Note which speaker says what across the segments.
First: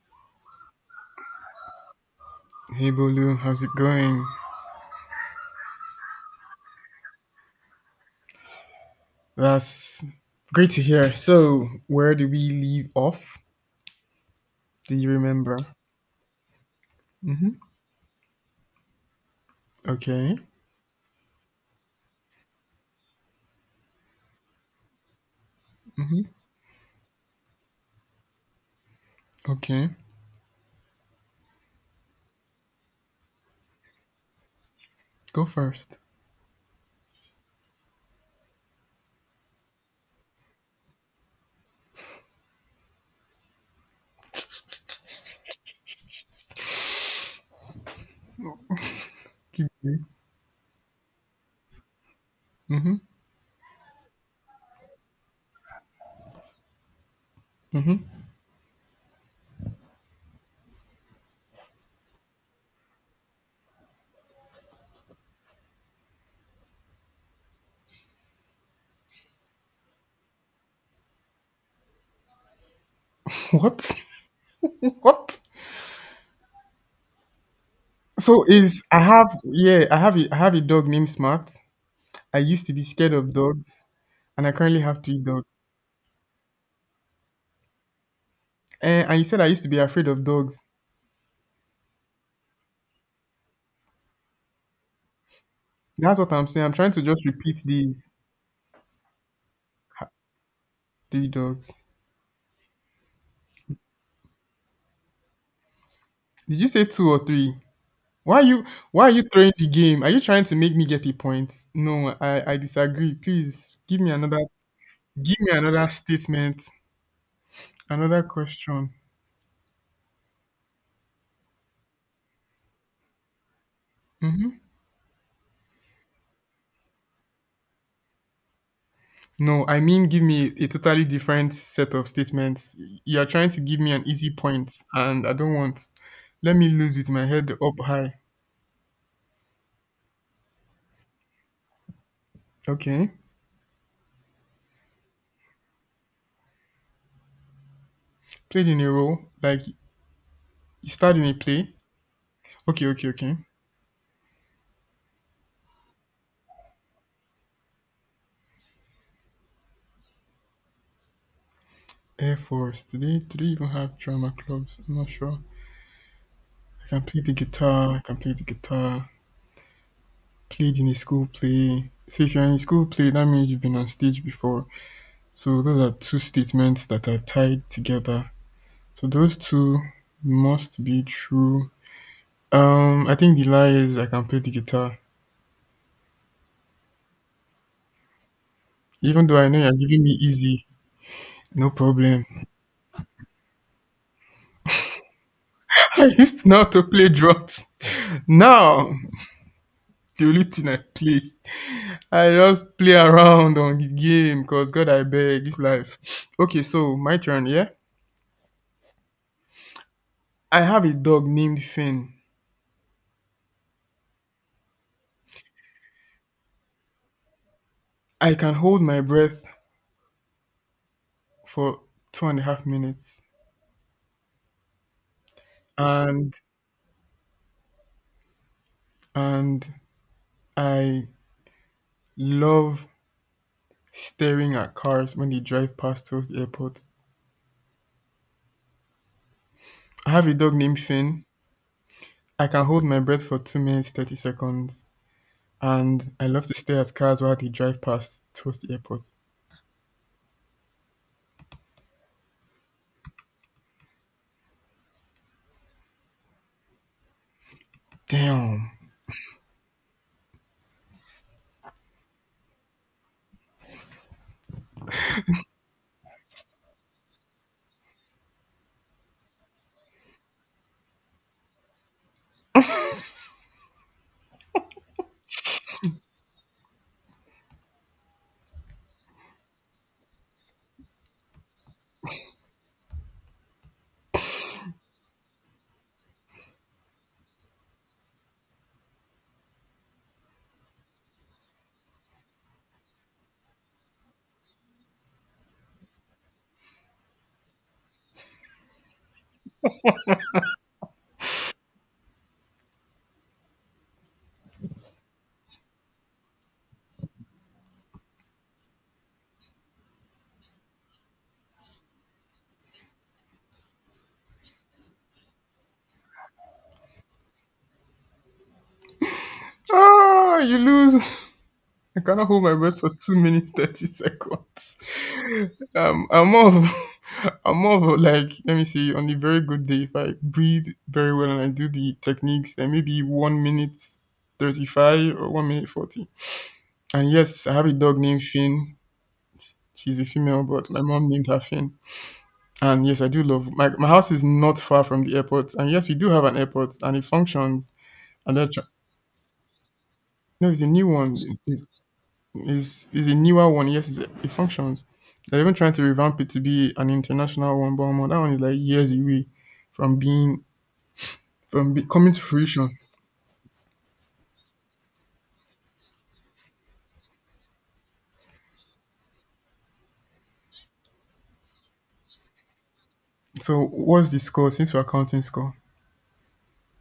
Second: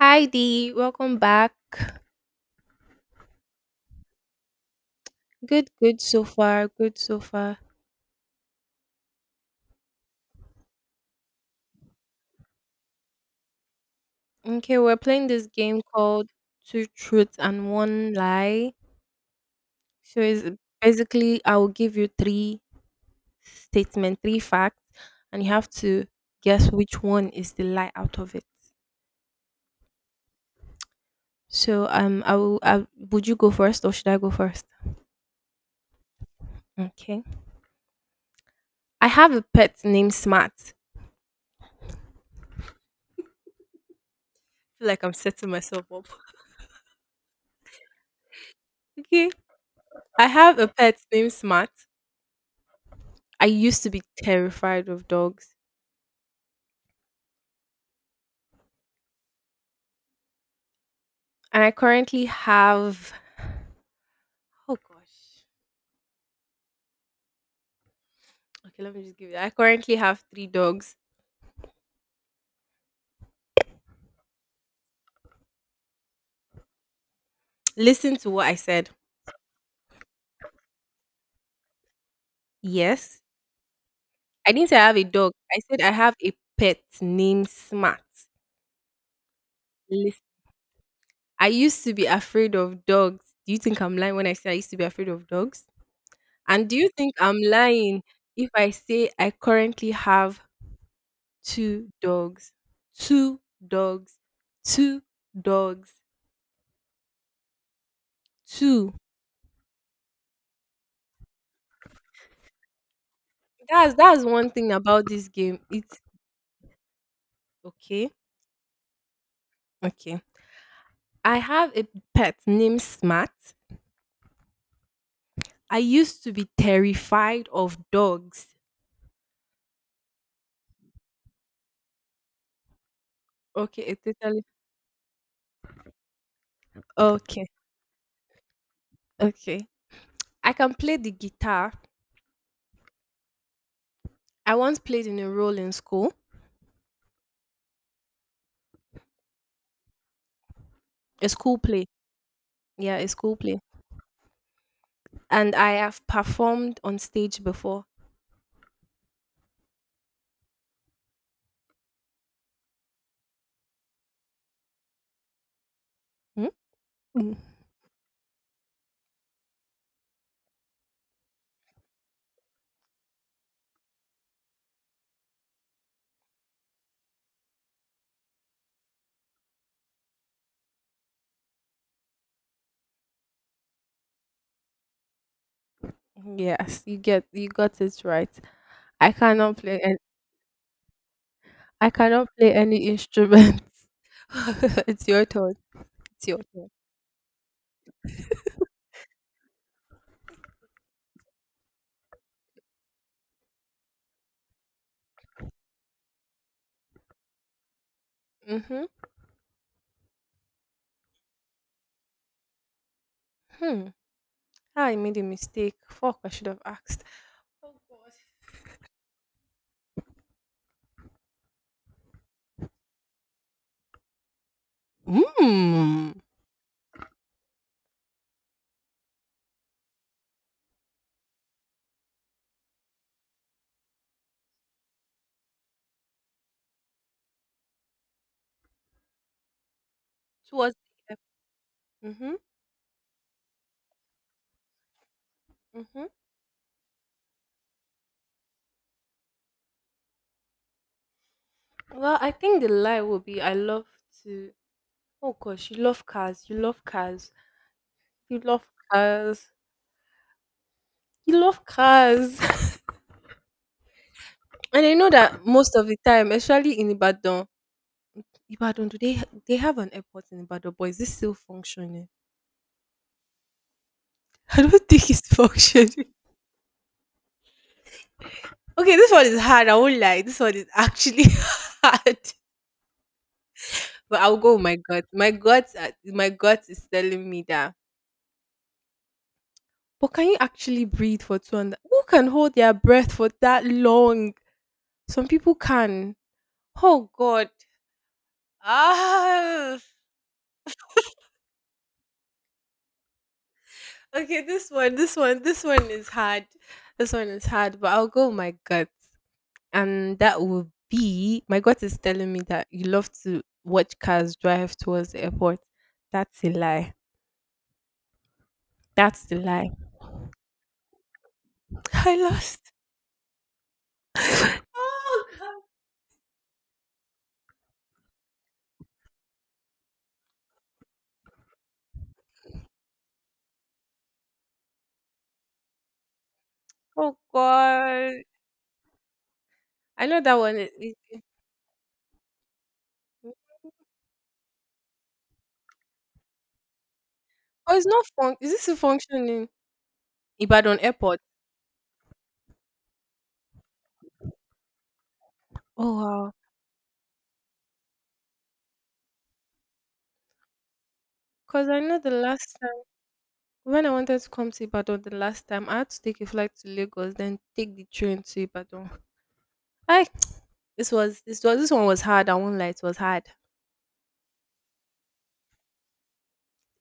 Speaker 1: Hi Dee, welcome back.
Speaker 2: Hey Bolu, how's it going?
Speaker 1: Good, good so far. Good so far.
Speaker 2: That's great to hear. So, where do we leave off?
Speaker 1: Okay, we're
Speaker 2: Do you
Speaker 1: playing this
Speaker 2: remember?
Speaker 1: game called Two Truths and One Lie. So
Speaker 2: Okay,
Speaker 1: it's basically I will give you three statements, three facts, and you have to guess which one is the lie out of it.
Speaker 2: okay.
Speaker 1: Would you go first or should I go first?
Speaker 2: Go first.
Speaker 1: Okay. I have a pet named Smart. I feel like I'm setting myself up. Okay.
Speaker 2: Keep going.
Speaker 1: I have a pet named Smart. I used to be terrified of dogs. And I currently have, oh gosh. Okay, let me just give you. I currently have three dogs.
Speaker 2: What? What?
Speaker 1: Listen to
Speaker 2: So
Speaker 1: what I
Speaker 2: is
Speaker 1: said.
Speaker 2: I have Yeah, I have a dog named Smart. I used to be scared
Speaker 1: Yes.
Speaker 2: of dogs, and I
Speaker 1: I didn't say
Speaker 2: currently
Speaker 1: I have
Speaker 2: have
Speaker 1: a
Speaker 2: three
Speaker 1: dog.
Speaker 2: dogs.
Speaker 1: I said I have a pet named Smart.
Speaker 2: And you said I used to be afraid of
Speaker 1: Listen.
Speaker 2: dogs.
Speaker 1: I used to be afraid of dogs. Do you think I'm lying when I say I used to be afraid of dogs?
Speaker 2: That's what I'm saying.
Speaker 1: And
Speaker 2: I'm
Speaker 1: do you
Speaker 2: trying to
Speaker 1: think
Speaker 2: just
Speaker 1: I'm
Speaker 2: repeat
Speaker 1: lying
Speaker 2: these.
Speaker 1: if I say I currently have
Speaker 2: Three dogs.
Speaker 1: two dogs? Two dogs. Two dogs.
Speaker 2: Did you say two or three? Why are you
Speaker 1: Two.
Speaker 2: why are you throwing the game? Are you trying to make me get a point? No, I disagree. Please
Speaker 1: That's that's one thing about this
Speaker 2: give me
Speaker 1: game.
Speaker 2: another
Speaker 1: It's
Speaker 2: statement,
Speaker 1: Okay.
Speaker 2: another question.
Speaker 1: Okay. I have a pet named Smart. I used to be terrified of dogs.
Speaker 2: No, I mean give me a totally different set of statements. You're trying to give
Speaker 1: Okay,
Speaker 2: me
Speaker 1: it
Speaker 2: an easy
Speaker 1: totally
Speaker 2: point and I don't want. Let me lose with my
Speaker 1: okay.
Speaker 2: head up high.
Speaker 1: Okay. I can play the guitar.
Speaker 2: Okay.
Speaker 1: I once played in a role in school,
Speaker 2: Played in a role, like you starred in
Speaker 1: a
Speaker 2: a
Speaker 1: school
Speaker 2: play.
Speaker 1: play.
Speaker 2: Okay,
Speaker 1: Yeah, a
Speaker 2: okay,
Speaker 1: school
Speaker 2: okay.
Speaker 1: play. And I have performed on stage before.
Speaker 2: Air Force. Do they even have drama clubs? I'm not sure.
Speaker 1: Hmm?
Speaker 2: I can play the
Speaker 1: Mm.
Speaker 2: guitar. I can play the guitar. Played in a school play. So if you're in a school play, that means you've been on stage before. So those are two statements that are tied together. So those two must be true. I think the lie is I can play the guitar.
Speaker 1: Yes, you got it right. I
Speaker 2: Even though I
Speaker 1: cannot
Speaker 2: know you're
Speaker 1: play and
Speaker 2: giving me easy, no
Speaker 1: I
Speaker 2: problem.
Speaker 1: cannot play any instrument. It's your turn.
Speaker 2: I
Speaker 1: It's your
Speaker 2: used to know
Speaker 1: turn.
Speaker 2: to play drums. Now, the only thing I play, I just play around on the game because God, I beg, this life. Okay, so my turn, yeah?
Speaker 1: Mhm.
Speaker 2: I have a dog named Finn.
Speaker 1: Hmm. How I made a mistake. Fuck, I should have asked. Oh God.
Speaker 2: I can hold my breath for 2.5 minutes,
Speaker 1: Mm.
Speaker 2: and and I love staring at cars when they drive past towards the airport. I have a dog
Speaker 1: Towards
Speaker 2: named
Speaker 1: the,
Speaker 2: Finn.
Speaker 1: Mm-hmm.
Speaker 2: I can hold my breath for 2 minutes 30 seconds,
Speaker 1: Mm-hmm.
Speaker 2: and I love to stare at cars while they drive past towards the airport.
Speaker 1: Well, I think the lie will be I love to, oh gosh, you love cars, you love cars, you love
Speaker 2: Damn!
Speaker 1: cars, you love cars. And I know that most of the time, especially in Ibadan, Ibadan, do they have an airport in Ibadan, but is this still functioning? I don't think it's functioning. Okay, this one is hard. I won't lie. This one is actually hard. But I'll go with my gut. My gut is telling me that. But can you actually breathe for two and who can hold their breath for that long? Some people can. Oh God. Ah. Okay, this one is hard. This one is hard. But I'll go with my gut, and that will be my gut is telling me that you love to watch cars drive towards the airport. That's a lie. That's the lie.
Speaker 2: Ah, you lose. I
Speaker 1: I
Speaker 2: cannot hold my
Speaker 1: lost.
Speaker 2: breath for 2 minutes 30 seconds.
Speaker 1: Oh god.
Speaker 2: I'm more of I'm more of like let me see on a very good day if I breathe very well and I do the techniques then maybe 1 minute 35 or 1 minute 40. And
Speaker 1: Oh
Speaker 2: yes, I have a dog
Speaker 1: god.
Speaker 2: named Finn. She's a
Speaker 1: I know that
Speaker 2: female,
Speaker 1: one.
Speaker 2: but my mom named her Finn. And yes, I do love my house is not far from the airport. And yes, we do have an airport and it functions.
Speaker 1: Oh, it's not fun.
Speaker 2: And
Speaker 1: Is
Speaker 2: that
Speaker 1: this
Speaker 2: tra-
Speaker 1: still functioning?
Speaker 2: no, it's a
Speaker 1: Ibadan
Speaker 2: new one.
Speaker 1: Airport.
Speaker 2: It's it's a newer one. Yes, it functions. They're even trying to
Speaker 1: Oh
Speaker 2: revamp it
Speaker 1: wow.
Speaker 2: to be an international one, but omo, that one is like years away from being
Speaker 1: Cause
Speaker 2: from
Speaker 1: I
Speaker 2: be,
Speaker 1: know the
Speaker 2: coming to
Speaker 1: last
Speaker 2: fruition.
Speaker 1: time when I wanted to come to Ibadan the last time I had to take a flight to Lagos, then take the train to Ibadan. I this was this was this one was hard. I won't lie, it was hard.
Speaker 2: So what's the score since we're counting score?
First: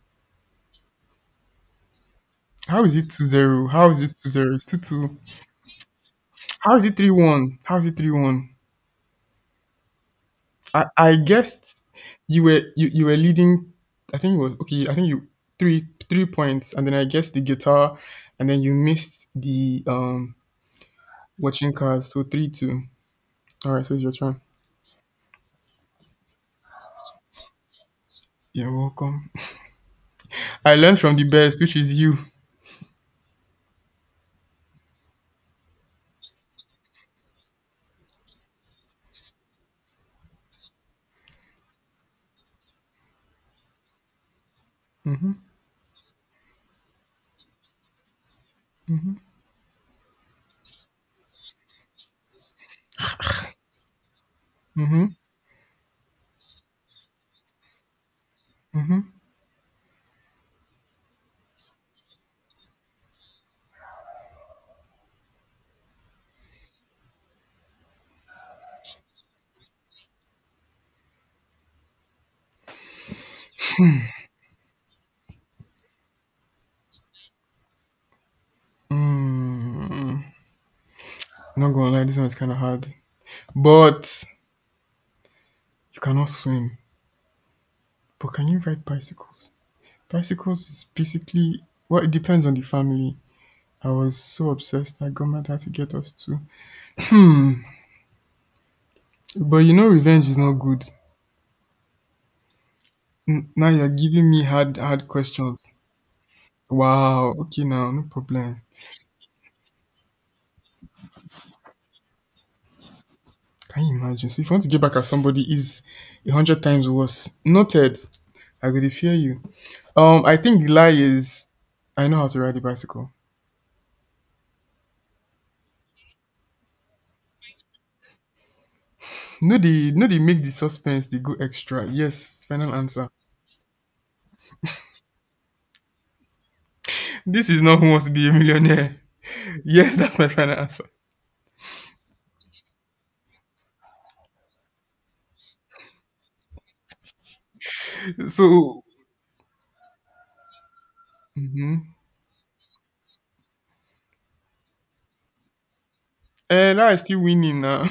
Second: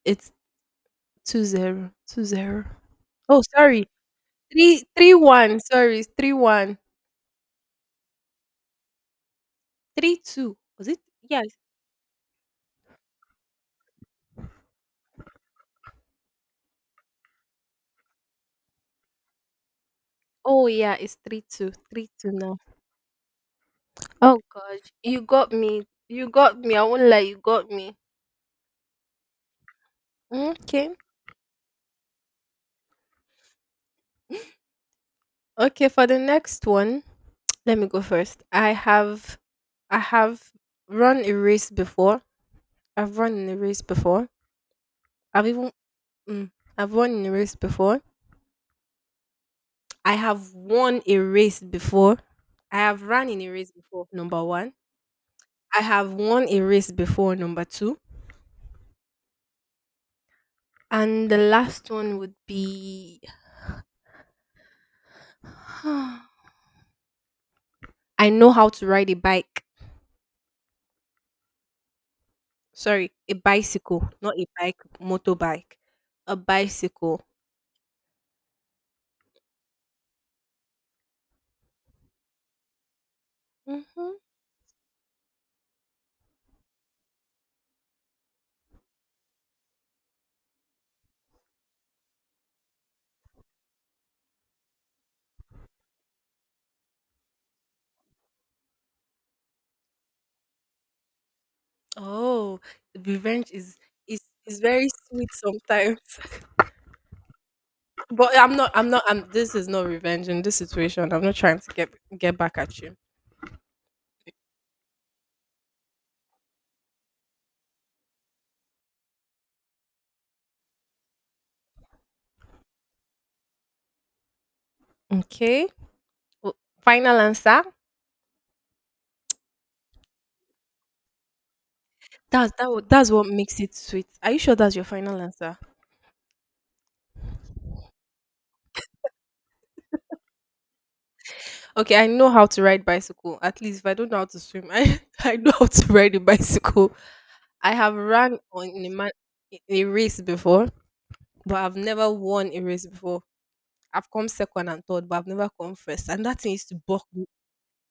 Speaker 1: It's 2-0. 2-0.
Speaker 2: How is it
Speaker 1: Oh
Speaker 2: 2-0?
Speaker 1: sorry.
Speaker 2: How is it 2-0? It's
Speaker 1: Three three
Speaker 2: 2-2.
Speaker 1: one. Sorry, it's three
Speaker 2: How
Speaker 1: one.
Speaker 2: is it 3-1? How is it 3-1?
Speaker 1: 3-2.
Speaker 2: I,
Speaker 1: Was it?
Speaker 2: I
Speaker 1: Yes.
Speaker 2: guessed you were you were leading. I think it was okay, I think you three points, and then I guessed the guitar and then you missed the
Speaker 1: Oh yeah, it's 3-2.
Speaker 2: watching
Speaker 1: Three
Speaker 2: cars. So
Speaker 1: two
Speaker 2: three
Speaker 1: now.
Speaker 2: two. Alright, so it's your turn.
Speaker 1: Oh gosh, you got me. You got me. I won't lie, you got me.
Speaker 2: You're welcome.
Speaker 1: Mm,
Speaker 2: I
Speaker 1: okay.
Speaker 2: learned from the best, which is you.
Speaker 1: Okay, for the next one, let me go first. I have run a race before. Run in a race before. I've even mm, I've run in a race before. I have won a race before. I have run in a race before, number 1.
Speaker 2: hmm
Speaker 1: I have won a race before, number 2. And the last one would be I know how to ride a bike. Sorry, a bicycle, not a bike, motorbike. A bicycle.
Speaker 2: I'm not gonna lie, this one is kind of hard. But
Speaker 1: Hmm.
Speaker 2: you cannot swim. But can you ride bicycles? Bicycles is basically well, it depends on the family. I was so obsessed. I got my dad to get us two. But you know, revenge is not good.
Speaker 1: Oh, revenge
Speaker 2: Now
Speaker 1: is
Speaker 2: you're
Speaker 1: is
Speaker 2: giving me
Speaker 1: is
Speaker 2: hard,
Speaker 1: very
Speaker 2: hard
Speaker 1: sweet
Speaker 2: questions.
Speaker 1: sometimes.
Speaker 2: Wow. Okay, now no
Speaker 1: but I'm
Speaker 2: problem.
Speaker 1: not. I'm not. I'm. This is not revenge in this situation. I'm not trying to get back at you.
Speaker 2: Can you imagine? So if you want to get back at somebody is a hundred times worse. Noted. I will fear you. I think the lie is I know how to ride a bicycle.
Speaker 1: Okay. Well, final answer.
Speaker 2: No, they make the suspense. They go extra. Yes, final
Speaker 1: That's
Speaker 2: answer.
Speaker 1: what makes it sweet. Are you sure that's your final answer?
Speaker 2: This is not who wants to be a millionaire. Yes, that's my final answer.
Speaker 1: Okay, I know how to ride bicycle. At least if I don't know how to swim, I I know how to ride a bicycle. I have run on
Speaker 2: So,
Speaker 1: in a, man, in a race before. But I've
Speaker 2: mm
Speaker 1: never won a race before. I've come second and third, but I've never come first, and that thing used to bug
Speaker 2: is still
Speaker 1: me.
Speaker 2: winning now.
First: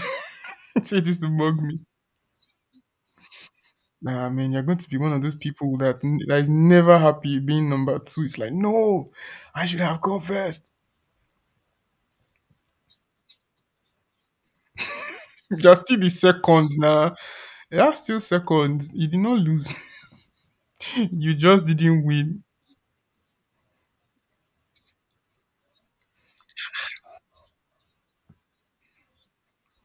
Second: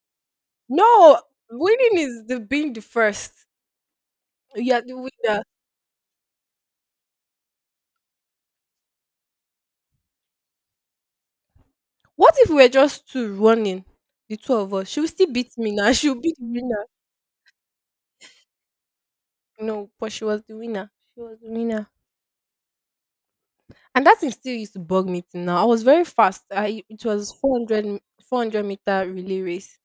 Speaker 2: Say this
Speaker 1: No,
Speaker 2: to bug me.
Speaker 1: winning is the being the first.
Speaker 2: Nah, man, you're
Speaker 1: You
Speaker 2: going
Speaker 1: are
Speaker 2: to
Speaker 1: the
Speaker 2: be one of those
Speaker 1: winner.
Speaker 2: people that is never happy being number two. It's like, no, I should have gone first.
Speaker 1: What if we were just two running, the two of us? She will still beat me
Speaker 2: You're
Speaker 1: now.
Speaker 2: still the
Speaker 1: She'll be the
Speaker 2: second
Speaker 1: winner.
Speaker 2: now. You're still second. You did not lose.
Speaker 1: No, but she was the winner. She
Speaker 2: You
Speaker 1: was the
Speaker 2: just
Speaker 1: winner.
Speaker 2: didn't win.
Speaker 1: And that thing still used to bug me till now. I was very fast. I it was 400, m- 400-meter relay race.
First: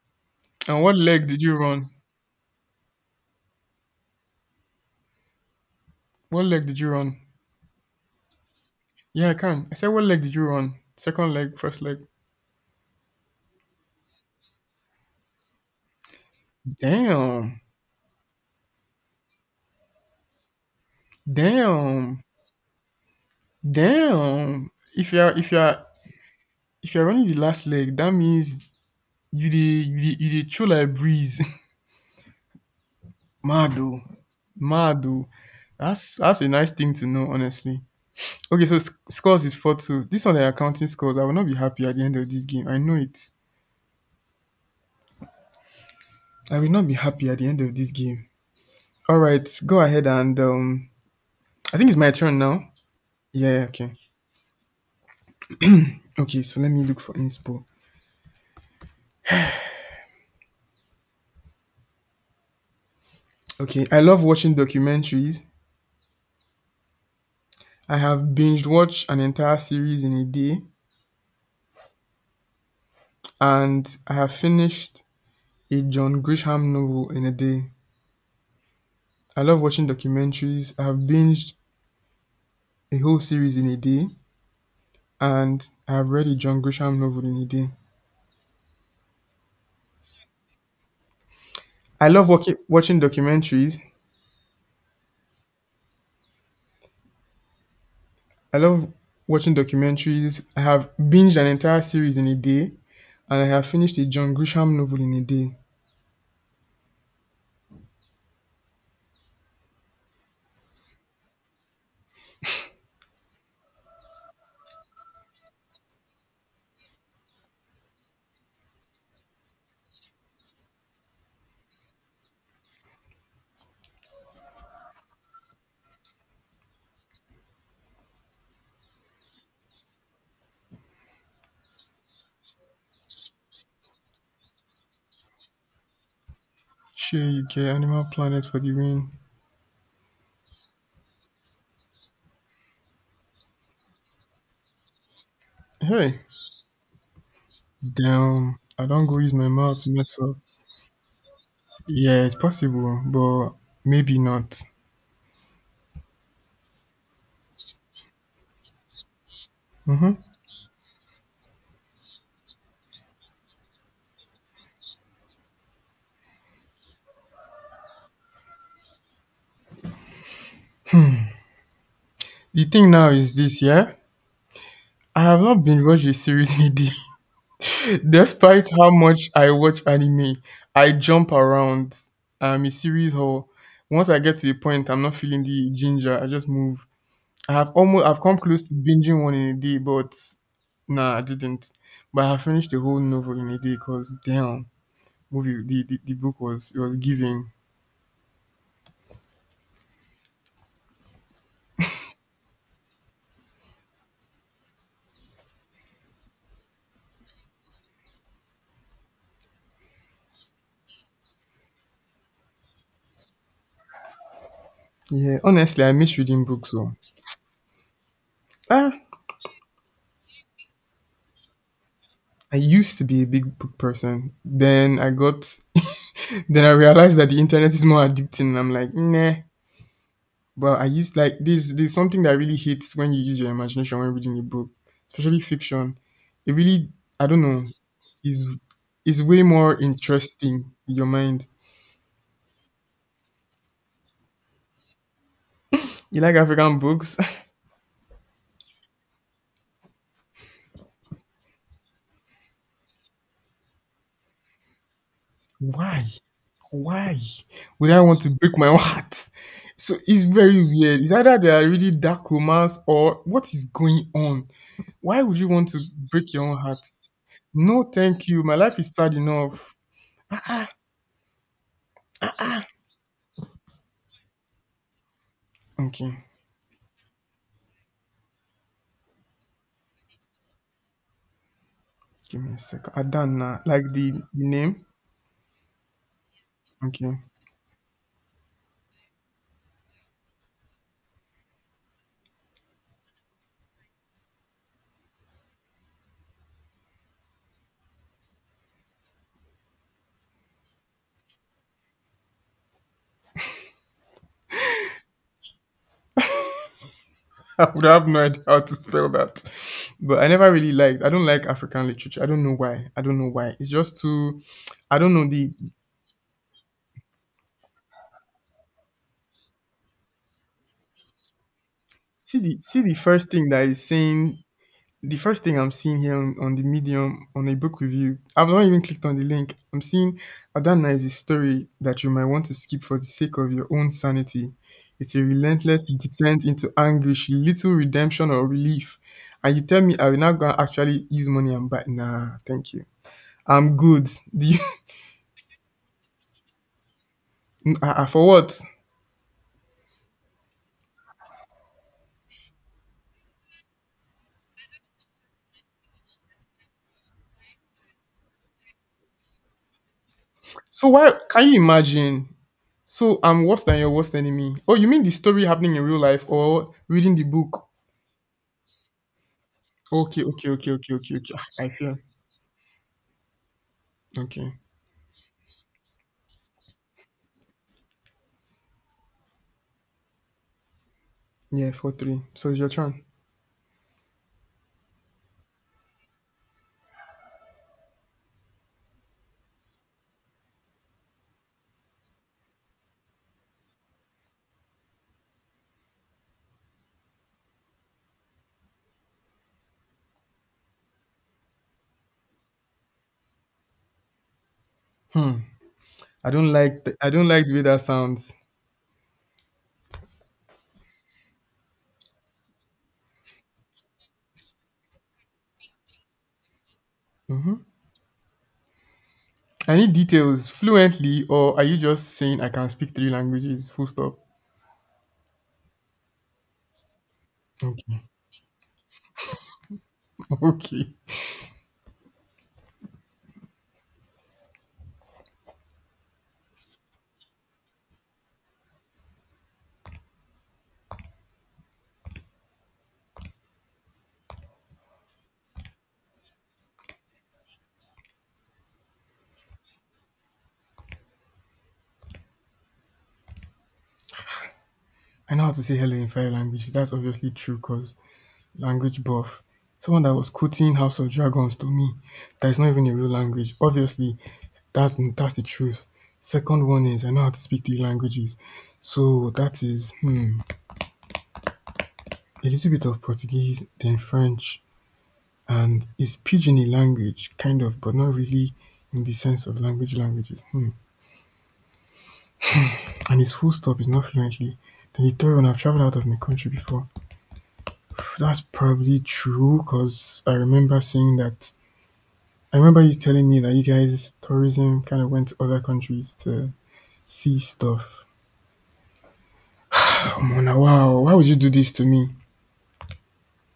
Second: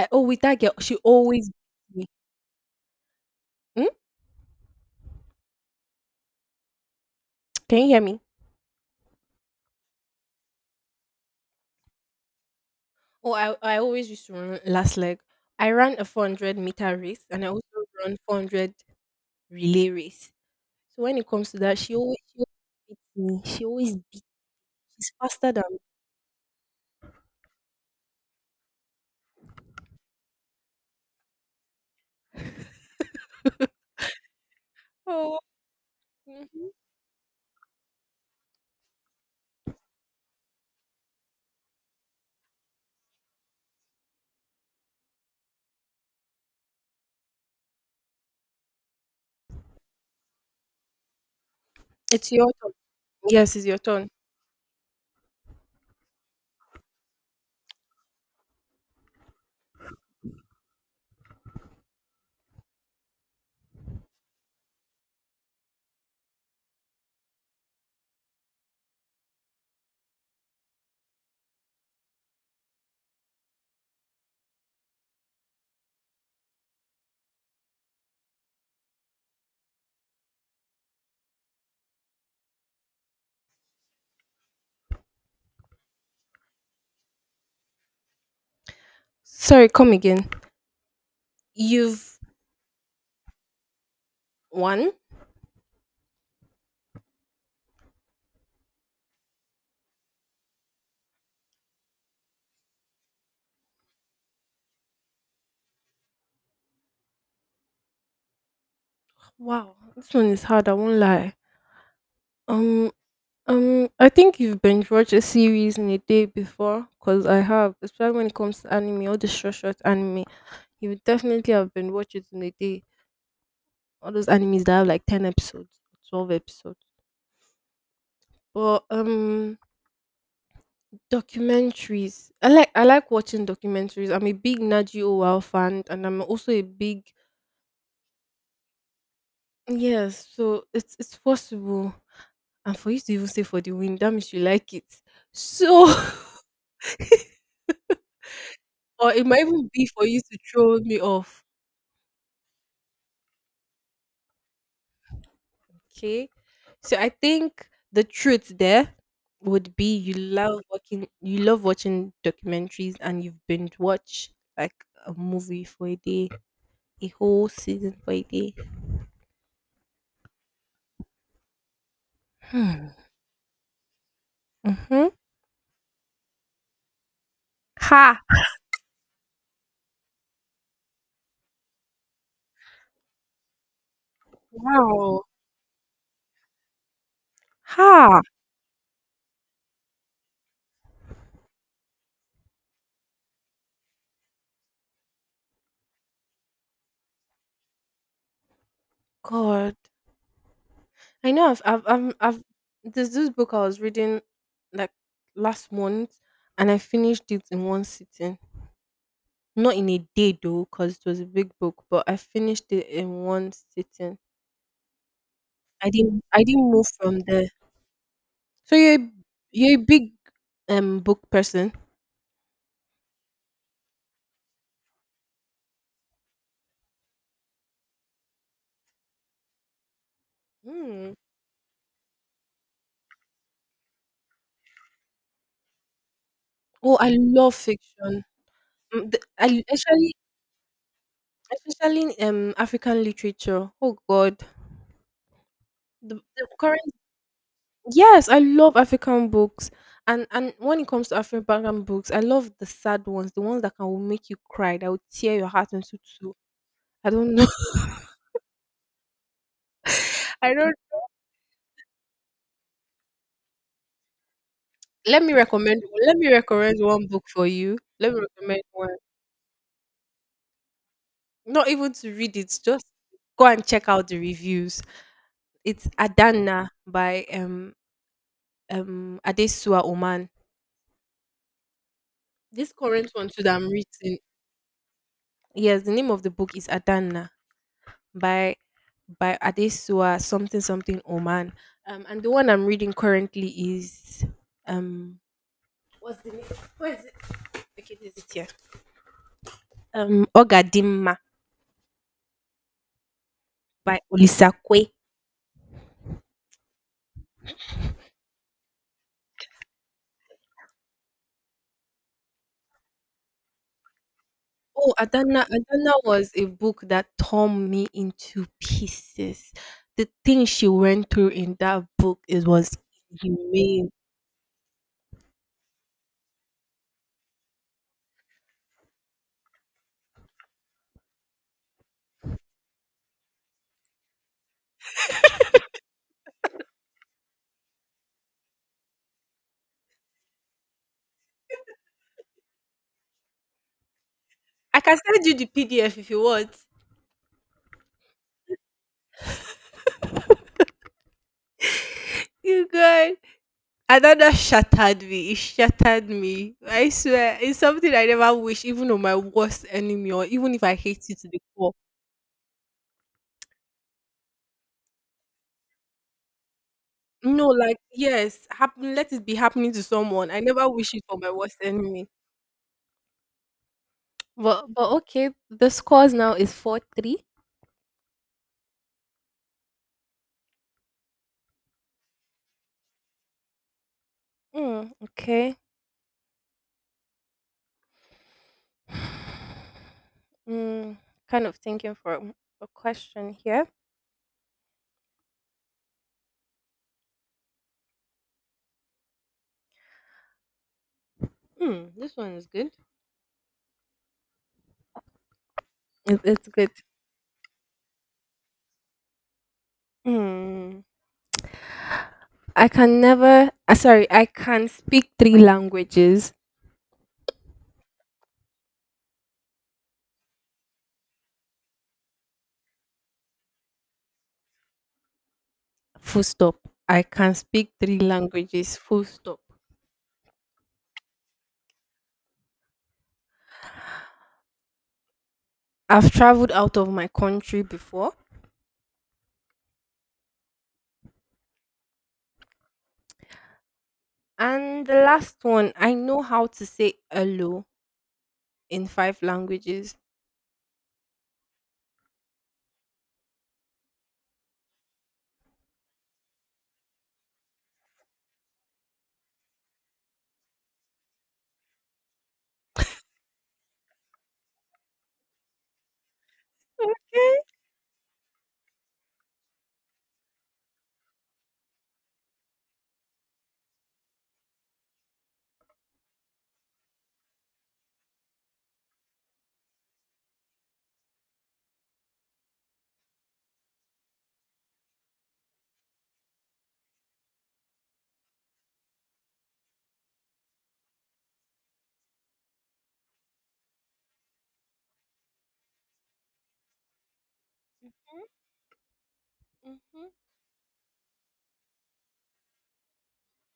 Speaker 1: I oh with that girl,
Speaker 2: And
Speaker 1: she
Speaker 2: what leg did
Speaker 1: always
Speaker 2: you run?
Speaker 1: beat me. Hmm?
Speaker 2: What leg did you run?
Speaker 1: Can you hear me?
Speaker 2: Yeah, I can. I said, what leg did you run? Second leg, first leg.
Speaker 1: Oh, I always used to run last leg. I ran a 400-meter race and I
Speaker 2: Damn.
Speaker 1: also run 400 relay race. So when it comes to that,
Speaker 2: Damn.
Speaker 1: she always beats me. She always beats.
Speaker 2: Damn.
Speaker 1: She's faster than me.
Speaker 2: If you're running the last leg, that means you the chill like breeze. Mado. Mado.
Speaker 1: Oh,
Speaker 2: That's a nice
Speaker 1: Mhm.
Speaker 2: thing to know, honestly. Okay, so scores is 4-2. This one the accounting scores. I will not be happy at the end of this game. I know it. I will not be happy at the end of this game. All right, go ahead and I think it's my
Speaker 1: It's
Speaker 2: turn
Speaker 1: your
Speaker 2: now.
Speaker 1: turn. Yes, it's
Speaker 2: Yeah,
Speaker 1: your
Speaker 2: okay.
Speaker 1: turn.
Speaker 2: Okay, so let me look for inspo. Okay, I love watching documentaries. I have binged watched an entire series in a day, and I have finished a John Grisham novel in a day. I love watching documentaries. I have binged a whole series in a day, and I have read a John Grisham novel in a day.
Speaker 1: Sorry, come again.
Speaker 2: I
Speaker 1: You've
Speaker 2: love watching documentaries.
Speaker 1: won.
Speaker 2: I love watching documentaries. I have binged an entire series in a day, and I have finished a John Grisham novel in a day.
Speaker 1: Wow, this one is hard. I won't lie. Um. I think you've binge watched a series in a day before, because I have, especially when it comes to anime, all the short, short anime. You would definitely have been watching it in a day. All those animes that have like 10 episodes, 12 episodes. But documentaries. I like watching documentaries. I'm a big Naji Owal fan, and I'm also a big,
Speaker 2: Sure, you get Animal Planet for the win.
Speaker 1: yes. So it's possible, and for you to even say for the win, that means you like it. So,
Speaker 2: Hey, damn! I don't
Speaker 1: or
Speaker 2: go
Speaker 1: it
Speaker 2: use
Speaker 1: might
Speaker 2: my
Speaker 1: even
Speaker 2: mouth
Speaker 1: be
Speaker 2: to
Speaker 1: for
Speaker 2: mess
Speaker 1: you
Speaker 2: up.
Speaker 1: to throw me off.
Speaker 2: Yeah, it's possible, but maybe not.
Speaker 1: Okay. So I think the truth there would be
Speaker 2: hmm
Speaker 1: you love watching documentaries and you've binge watch like a movie for a day, a whole season for a day.
Speaker 2: The
Speaker 1: Hmm.
Speaker 2: thing now is this, yeah.
Speaker 1: Mm-hmm.
Speaker 2: I have not been watched a series in a day.
Speaker 1: Ha.
Speaker 2: Despite how much I watch anime, I jump around. I'm a series whore. Once I get to a point, I'm not
Speaker 1: Wow.
Speaker 2: feeling the ginger. I just move.
Speaker 1: Ha.
Speaker 2: I've come close to binging one in a day, but nah, I didn't. But I have finished the whole novel in a day because damn, movie, the book was giving.
Speaker 1: God. I know I've there's this book I was reading like last month and I finished it in one sitting. Not in a day though, because it was a big book, but I finished it in one sitting.
Speaker 2: Yeah, honestly, I miss
Speaker 1: I
Speaker 2: reading
Speaker 1: didn't
Speaker 2: books.
Speaker 1: move
Speaker 2: So
Speaker 1: from there. So
Speaker 2: ah,
Speaker 1: you're a big book person.
Speaker 2: I used to be a big book person. Then I got, then I realized that the internet is more addicting. And I'm like, nah. But I
Speaker 1: Mm.
Speaker 2: used like this. There's something that I really hate when you use your imagination when reading a book, especially fiction. It really,
Speaker 1: Oh, I
Speaker 2: I don't
Speaker 1: love
Speaker 2: know,
Speaker 1: fiction.
Speaker 2: is
Speaker 1: Mm, the-
Speaker 2: is way
Speaker 1: I
Speaker 2: more
Speaker 1: especially
Speaker 2: interesting in your mind.
Speaker 1: especially African literature. Oh God,
Speaker 2: You like
Speaker 1: the
Speaker 2: African
Speaker 1: current,
Speaker 2: books?
Speaker 1: yes, I love African books. And when it comes to African books, I love the sad ones, the ones that can will make you cry, that will tear your heart into
Speaker 2: Why?
Speaker 1: two. I
Speaker 2: Why
Speaker 1: don't know.
Speaker 2: would I want to break my own heart? So it's
Speaker 1: I
Speaker 2: very
Speaker 1: don't.
Speaker 2: weird. It's either they are really dark romance or what is going on? Why
Speaker 1: Let me
Speaker 2: would you want to
Speaker 1: recommend. Let me
Speaker 2: break your own
Speaker 1: recommend
Speaker 2: heart?
Speaker 1: one book for you.
Speaker 2: No,
Speaker 1: Let me
Speaker 2: thank you. My
Speaker 1: recommend
Speaker 2: life is
Speaker 1: one.
Speaker 2: sad enough.
Speaker 1: Not even to read it, just go and check out the reviews. It's
Speaker 2: Okay,
Speaker 1: Adana by Adesua Oman.
Speaker 2: give me a
Speaker 1: This
Speaker 2: second.
Speaker 1: current one too that
Speaker 2: Adana,
Speaker 1: I'm
Speaker 2: like
Speaker 1: reading.
Speaker 2: the name.
Speaker 1: Yes, the name of the book is
Speaker 2: Okay.
Speaker 1: Adana by by Adesua something something Oman. And the one I'm reading currently is um, what's the name? Where is it? Okay, this is it here. Ogadimma by Olisakwe.
Speaker 2: I would have no idea how to spell that. But I don't like African literature. I don't know why. I don't know why. It's just too.
Speaker 1: Oh,
Speaker 2: I don't know
Speaker 1: Adana!
Speaker 2: the,
Speaker 1: Adana was a book that tore me into pieces. The things she went through in that book,
Speaker 2: see
Speaker 1: it
Speaker 2: the
Speaker 1: was
Speaker 2: see the
Speaker 1: inhumane.
Speaker 2: first thing I'm seeing here on the medium on a book review. I've not even clicked on the link. I'm seeing Adana is a story that you might want to skip for the sake of your own sanity. It's a relentless descent into anguish, little redemption or relief. And you tell me I will not go and actually use money and buy, nah, thank you. I'm good. The
Speaker 1: I can send you the PDF if you want.
Speaker 2: for what?
Speaker 1: You guys, Adana shattered me. It shattered me. I swear, it's something I never wish, even on my worst enemy, or even if I
Speaker 2: So
Speaker 1: hate
Speaker 2: why
Speaker 1: you to the
Speaker 2: can you
Speaker 1: core.
Speaker 2: imagine? So I'm worse than your worst enemy. Oh, you mean the story happening in real life or reading the
Speaker 1: No,
Speaker 2: book?
Speaker 1: like yes, happen. Let it be happening to
Speaker 2: Okay,
Speaker 1: someone. I
Speaker 2: okay,
Speaker 1: never
Speaker 2: okay,
Speaker 1: wish
Speaker 2: okay,
Speaker 1: it
Speaker 2: okay,
Speaker 1: for my
Speaker 2: okay. Ah,
Speaker 1: worst
Speaker 2: I feel
Speaker 1: enemy.
Speaker 2: okay.
Speaker 1: But okay, the scores now is 4-3.
Speaker 2: Yeah, 4-3. So it's your turn.
Speaker 1: Mm, okay. Mm, kind of thinking for a question here. Mm, this one is good.
Speaker 2: I
Speaker 1: It's
Speaker 2: don't
Speaker 1: good.
Speaker 2: like. I don't like the way that sounds.
Speaker 1: Mm, I can never. Sorry, I can speak three languages.
Speaker 2: I need details fluently, or are you just saying I can speak three languages? Full stop.
Speaker 1: Full stop. I can speak three
Speaker 2: Okay.
Speaker 1: languages. Full stop.
Speaker 2: Okay.
Speaker 1: I've traveled out of my country before, and the last one, I know how to say hello in 5 languages.
Speaker 2: I know how to say hello in five languages. That's obviously true, cause language buff. Someone that was quoting House of Dragons to me. That is not even a real language. Obviously, that's the truth. Second one is I know how to speak three languages. So that is a little bit of Portuguese, then French, and it's pidgin a language, kind of, but not really in the sense of languages. Hmm. And it's full stop, it's not fluently. Then the third one, I've traveled out of my country before. That's probably true because I remember you telling me that you guys tourism kind of went to other countries to see stuff.
Speaker 1: Mm-hmm.
Speaker 2: Oh Mona, wow, why would you do this to me?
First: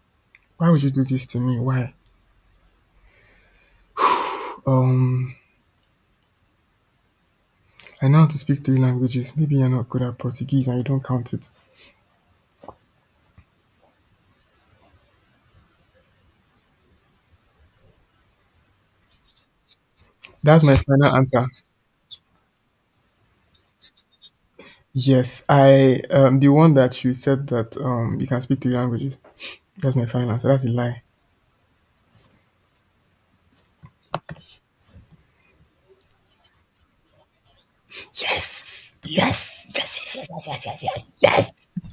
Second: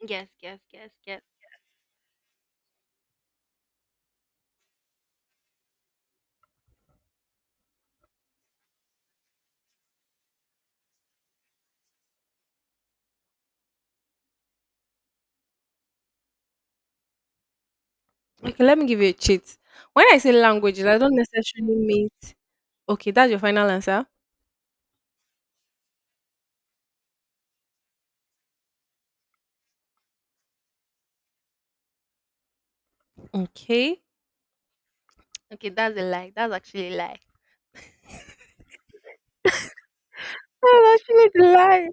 Speaker 1: Yes, yes,
Speaker 2: Why would you
Speaker 1: yes,
Speaker 2: do
Speaker 1: yes.
Speaker 2: this to me? Why? Um, I know how to speak three languages. Maybe you're not good at Portuguese and you don't count it.
Speaker 1: Okay, let me give you a cheat. When I say
Speaker 2: That's my
Speaker 1: languages, I
Speaker 2: final
Speaker 1: don't
Speaker 2: answer.
Speaker 1: necessarily mean. Okay, that's your final answer.
Speaker 2: Yes, I the one that you said that you can speak three languages. That's my final answer. That's a lie.
Speaker 1: Okay. Okay, that's a lie. That's actually a lie.
Speaker 2: Yes, yes, yes, yes, yes, yes, yes,
Speaker 1: That's
Speaker 2: yes,
Speaker 1: actually the
Speaker 2: yes,
Speaker 1: lie.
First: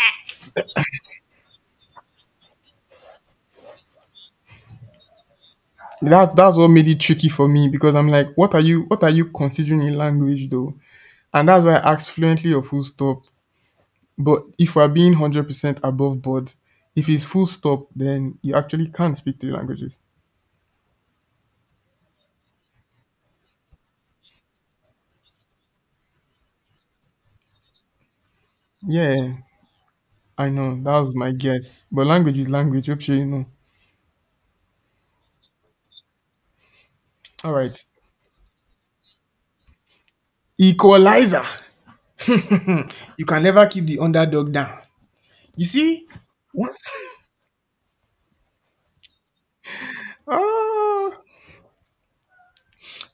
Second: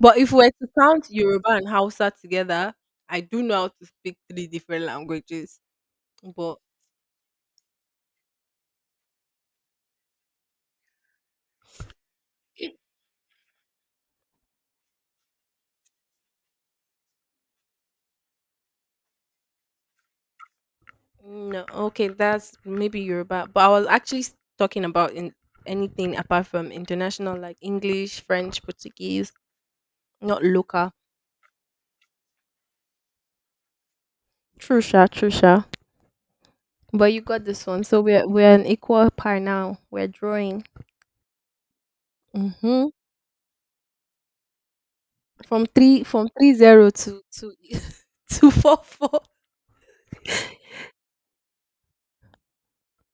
Speaker 1: But if we were to count Yoruba and Hausa together, I do know how to speak three different languages.
Speaker 2: That's
Speaker 1: But
Speaker 2: what made it tricky for me because I'm like, what are you considering a language though? And that's why I asked fluently or full stop. But if we're being 100% above board, if it's full stop, then you actually can't speak three languages.
Speaker 1: no, okay, that's maybe Yoruba. But I was actually s- talking about in anything apart from international, like English, French, Portuguese,
Speaker 2: Yeah,
Speaker 1: not
Speaker 2: I know.
Speaker 1: local.
Speaker 2: That was my guess. But language is language. Hope sure you know.
Speaker 1: True, sha, true, sha. But you got
Speaker 2: All
Speaker 1: this
Speaker 2: right.
Speaker 1: one. So we're an equal par now. We're drawing.
Speaker 2: Equalizer.
Speaker 1: Mm-hmm.
Speaker 2: You can never keep the underdog down. You
Speaker 1: From three
Speaker 2: see?
Speaker 1: from three
Speaker 2: What?
Speaker 1: zero to, to 4-4.
Speaker 2: Ah,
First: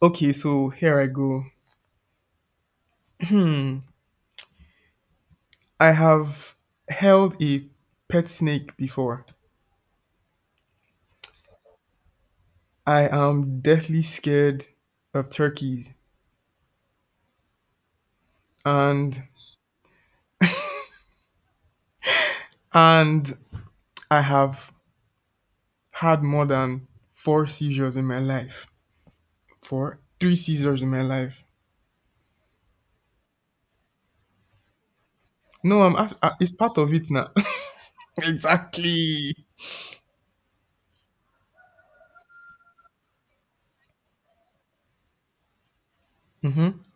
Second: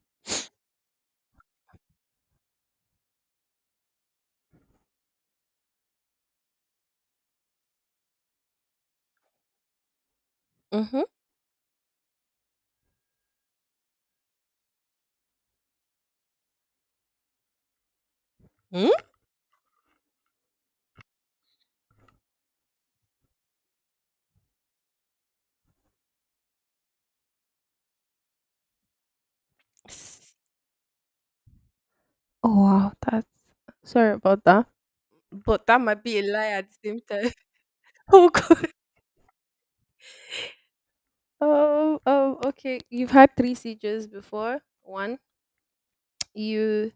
Speaker 2: okay, so here I go. I have held a pet snake before.
Speaker 1: Mm-hmm.
Speaker 2: I am deathly scared of turkeys
Speaker 1: Mm.
Speaker 2: and and I have had more than four seizures in my life.
Speaker 1: S-
Speaker 2: Three seizures in my life.
Speaker 1: Oh wow, that, sorry about that. But that
Speaker 2: No,
Speaker 1: might be a
Speaker 2: it's
Speaker 1: lie at the
Speaker 2: part of
Speaker 1: same
Speaker 2: it now.
Speaker 1: time. Oh god.
Speaker 2: Exactly.
Speaker 1: Oh oh okay. You've had three seizures before. One. You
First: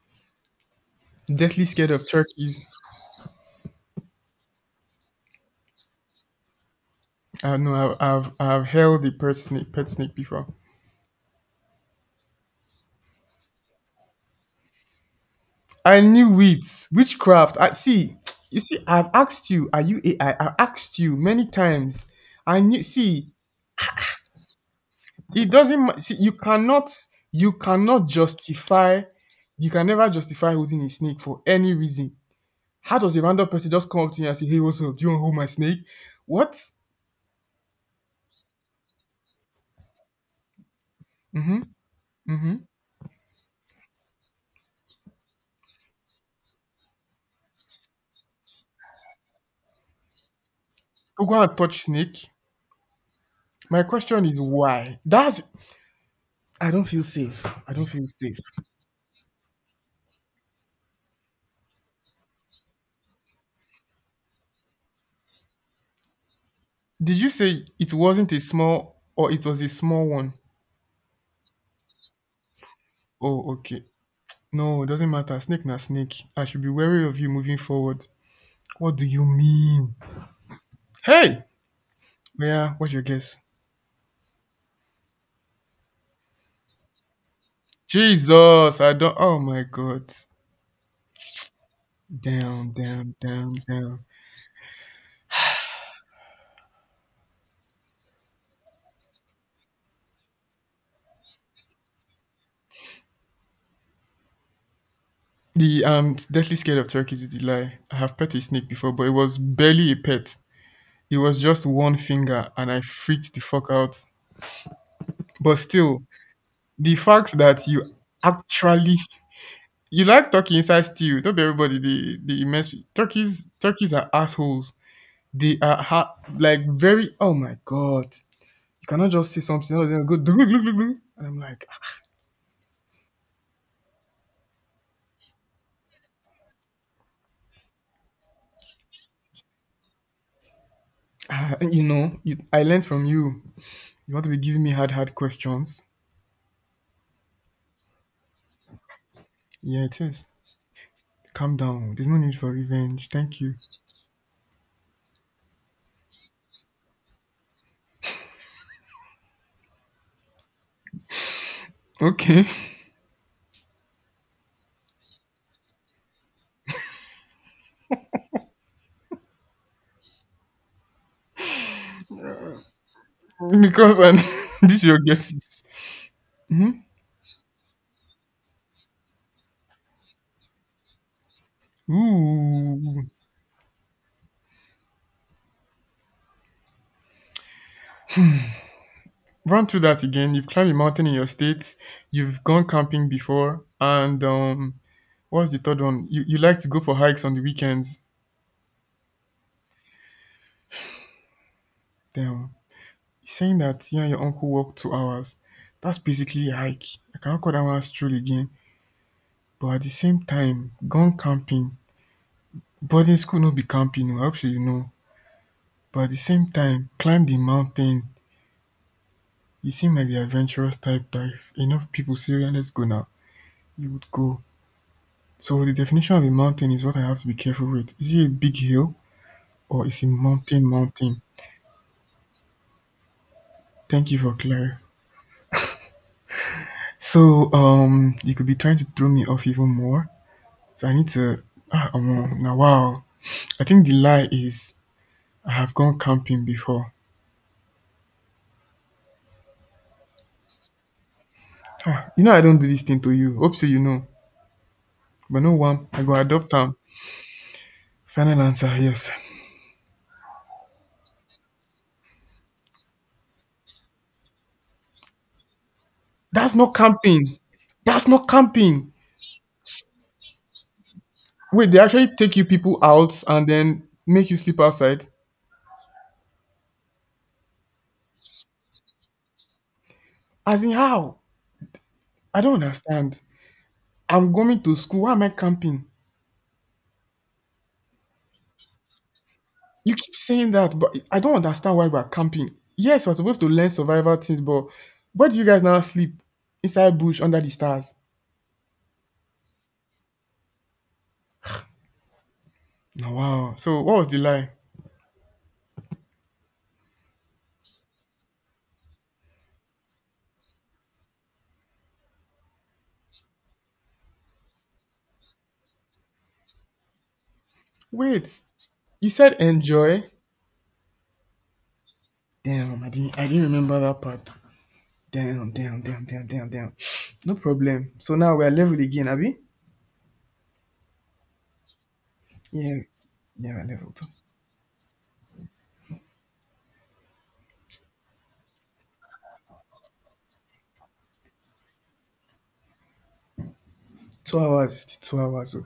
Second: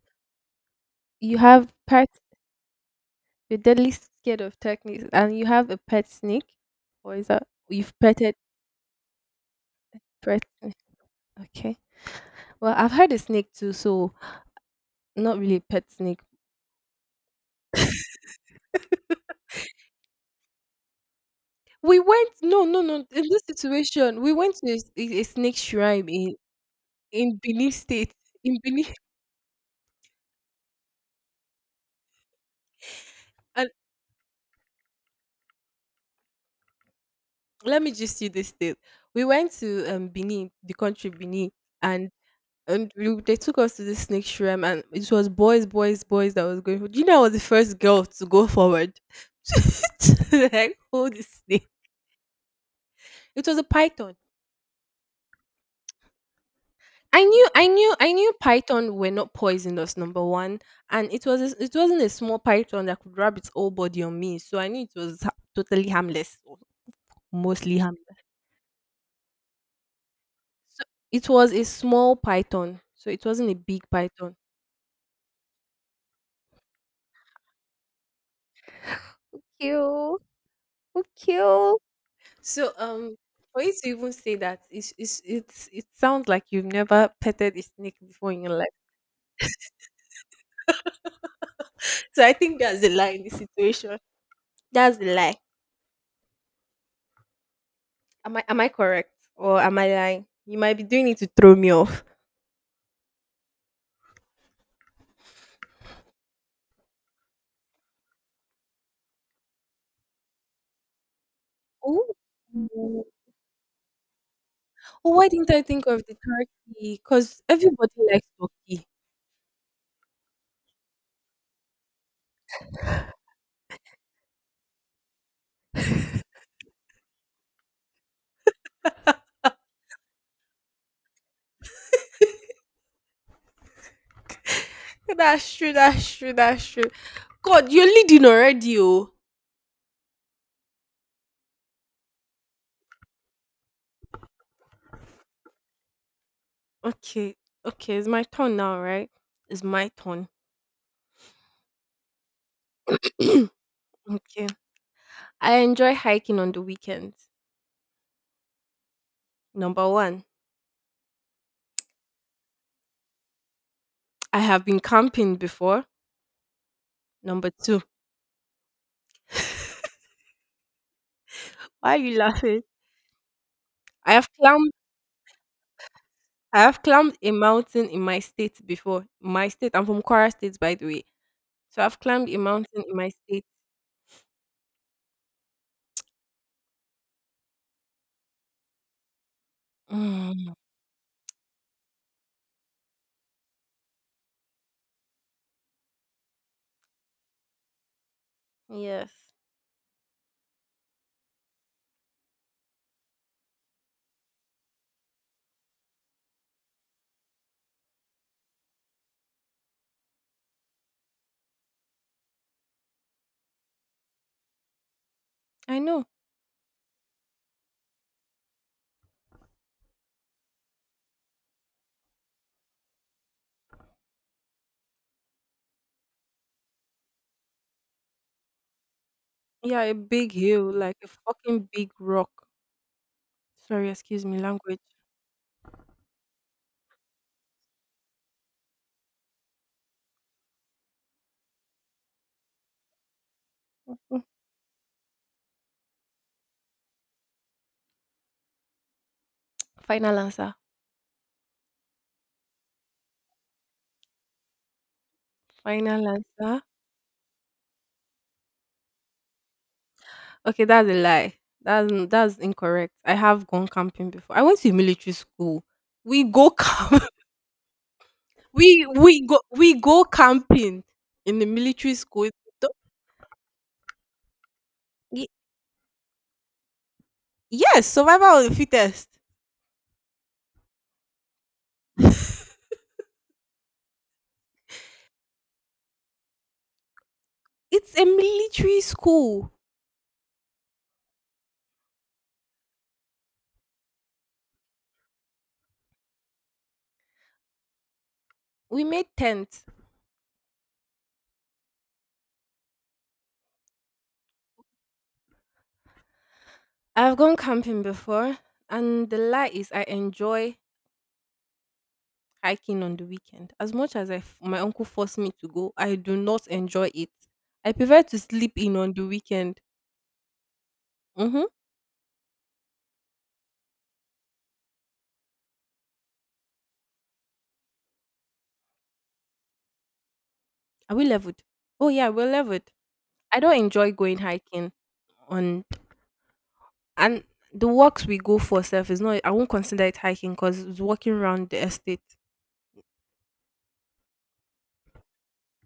Speaker 1: you
Speaker 2: Deathly
Speaker 1: have
Speaker 2: scared
Speaker 1: part
Speaker 2: of turkeys.
Speaker 1: You're deadly scared of techniques, and you have a pet snake, or is that
Speaker 2: No, I know
Speaker 1: you've petted
Speaker 2: I've held a pet snake
Speaker 1: pet
Speaker 2: before.
Speaker 1: snake? Okay. Well, I've had a snake too, so not really a pet
Speaker 2: I
Speaker 1: snake.
Speaker 2: knew it. Witchcraft. I see. You see, I've asked you, are you AI? I've asked you many
Speaker 1: We
Speaker 2: times.
Speaker 1: went
Speaker 2: I
Speaker 1: No, no,
Speaker 2: knew.
Speaker 1: no. In
Speaker 2: See,
Speaker 1: this situation, we went to a
Speaker 2: it
Speaker 1: snake
Speaker 2: doesn't.
Speaker 1: shrine
Speaker 2: See, you
Speaker 1: in
Speaker 2: cannot.
Speaker 1: in
Speaker 2: You
Speaker 1: Benin
Speaker 2: cannot
Speaker 1: State. In Benin,
Speaker 2: justify. You can never justify holding a snake for any reason. How does a random
Speaker 1: and
Speaker 2: person just come up to you and say, "Hey, what's up? Do you want to hold my snake?" What?
Speaker 1: let me just see this state. We went to Benin, the country Benin,
Speaker 2: Mm-hmm.
Speaker 1: and
Speaker 2: Mm-hmm.
Speaker 1: and they took us to the snake shrine, and it was boys, boys, boys that was going for. Do you know, I was the first girl to go forward, to like hold the
Speaker 2: Go and
Speaker 1: snake.
Speaker 2: touch snake.
Speaker 1: It was a
Speaker 2: My
Speaker 1: python.
Speaker 2: question is why? That's. I don't feel
Speaker 1: i
Speaker 2: safe.
Speaker 1: knew i
Speaker 2: I don't
Speaker 1: knew
Speaker 2: feel
Speaker 1: i knew
Speaker 2: safe.
Speaker 1: python were not poisonous, number one. And it wasn't a small python that could wrap its whole body on me, so I knew it was totally harmless, or
Speaker 2: Did you say
Speaker 1: mostly
Speaker 2: it
Speaker 1: harmless.
Speaker 2: wasn't a small or it was a small one?
Speaker 1: So it was a small python, so it wasn't
Speaker 2: Oh,
Speaker 1: a big
Speaker 2: okay.
Speaker 1: python.
Speaker 2: No, it doesn't matter. Snake na snake. I should be wary of you moving forward. What do you mean?
Speaker 1: Cute.
Speaker 2: Hey!
Speaker 1: Cute. So
Speaker 2: Yeah, what's your guess?
Speaker 1: for you to even say that, it sounds like you've never petted a snake before in your life.
Speaker 2: Jesus, I don't. Oh my god.
Speaker 1: So I think
Speaker 2: Damn,
Speaker 1: that's the lie
Speaker 2: damn,
Speaker 1: in this
Speaker 2: damn,
Speaker 1: situation.
Speaker 2: damn.
Speaker 1: That's the lie. Am I correct, or am I lying? You might be doing it to throw me off.
Speaker 2: The am deathly scared of turkeys is the lie. I have pet a snake before, but it was barely a pet. It was just one
Speaker 1: Oh,
Speaker 2: finger, and I
Speaker 1: oh,
Speaker 2: freaked the fuck out.
Speaker 1: why didn't
Speaker 2: But
Speaker 1: I think
Speaker 2: still,
Speaker 1: of the
Speaker 2: the
Speaker 1: turkey?
Speaker 2: fact
Speaker 1: Because
Speaker 2: that
Speaker 1: everybody
Speaker 2: you
Speaker 1: likes turkey.
Speaker 2: actually you like turkey inside stew, don't be everybody the immense turkeys are assholes. They are like very. Oh my god! You cannot just see something and then go. "Dulu, dulu, dulu, dulu." And I'm like, ah,
Speaker 1: That's true. That's true. That's true. God, you're leading already, oh.
Speaker 2: ah, you know, you, I learned from you. You want to be giving me hard, hard questions?
Speaker 1: Okay, okay. It's my turn now, right? It's
Speaker 2: Yeah,
Speaker 1: my
Speaker 2: it is.
Speaker 1: turn.
Speaker 2: Calm down. There's no need for revenge. Thank you.
Speaker 1: Okay. I enjoy hiking on the weekends. Number one,
Speaker 2: Okay,
Speaker 1: I have been camping before. Number two, why are you laughing?
Speaker 2: because
Speaker 1: I
Speaker 2: and
Speaker 1: have climbed
Speaker 2: these are your guesses.
Speaker 1: I have climbed a mountain in my state before. My state, I'm from Kwara State, by the way. So I've climbed a mountain in
Speaker 2: Ooh,
Speaker 1: my state.
Speaker 2: run through that again. You've
Speaker 1: Mm,
Speaker 2: climbed a mountain in your state. You've gone camping before, and what's the third one? You like to go for hikes on the weekends.
Speaker 1: yes,
Speaker 2: Damn. Saying that you and your uncle walked 2 hours, that's basically a hike. I cannot call that one stroll again. But at the same time, gone camping. Boarding school no be camping, oh, I hope so, you know.
Speaker 1: I
Speaker 2: But
Speaker 1: know.
Speaker 2: at the same time, climb the mountain. You seem like the adventurous type that if enough people say, "Oh, yeah, let's go now," you would go. So the definition of a mountain is what I have to be careful with. Is it a big hill
Speaker 1: Yeah,
Speaker 2: or
Speaker 1: a
Speaker 2: is it
Speaker 1: big
Speaker 2: mountain
Speaker 1: hill, like a
Speaker 2: mountain?
Speaker 1: fucking big rock. Sorry,
Speaker 2: Thank you
Speaker 1: excuse
Speaker 2: for
Speaker 1: me, language.
Speaker 2: clarifying. So you could be trying to throw me off even more. So I need to ah omo, na wow. I think the
Speaker 1: Mm,
Speaker 2: lie is I have gone camping before.
Speaker 1: Final answer.
Speaker 2: Ah, you know I don't do this thing to you. Hope so you know. But no one, I
Speaker 1: Final
Speaker 2: go adopt
Speaker 1: answer.
Speaker 2: am. Final answer, yes.
Speaker 1: Okay, that's a lie. That's incorrect. I have gone camping before. I went to military school. We go
Speaker 2: That's not
Speaker 1: camp.
Speaker 2: camping. That's not
Speaker 1: we
Speaker 2: camping.
Speaker 1: we go we
Speaker 2: S-
Speaker 1: go camping in the
Speaker 2: Wait, they
Speaker 1: military
Speaker 2: actually
Speaker 1: school.
Speaker 2: take you
Speaker 1: Don't-
Speaker 2: people out and then make you sleep outside?
Speaker 1: y- Yes, survival of the fittest.
Speaker 2: As in how? I don't understand. I'm going to school. Why am I camping?
Speaker 1: It's a military school.
Speaker 2: You keep saying that, but I don't understand why we're camping. Yes, we're supposed to learn survival things, but where do you guys now sleep? Inside bush under the stars.
Speaker 1: We made tents.
Speaker 2: Oh, wow. So what was the lie?
Speaker 1: I've gone camping before, and the lie is I enjoy hiking on the weekend. As much as my uncle forced me to go, I do not enjoy it. I prefer to
Speaker 2: Wait,
Speaker 1: sleep in on the
Speaker 2: you said
Speaker 1: weekend.
Speaker 2: enjoy.
Speaker 1: Mhm.
Speaker 2: Damn, I didn't. I didn't remember that part. Damn, damn, damn, damn, damn, damn. No problem. So now we're level again, Abby.
Speaker 1: Are we leveled? Oh yeah, we're leveled.
Speaker 2: Yeah,
Speaker 1: I
Speaker 2: yeah,
Speaker 1: don't
Speaker 2: we're
Speaker 1: enjoy
Speaker 2: leveled.
Speaker 1: going hiking on and the walks we go for self is not. I won't consider it hiking because it's walking around the estate.
Speaker 2: 2 hours is still 2 hours. Oh.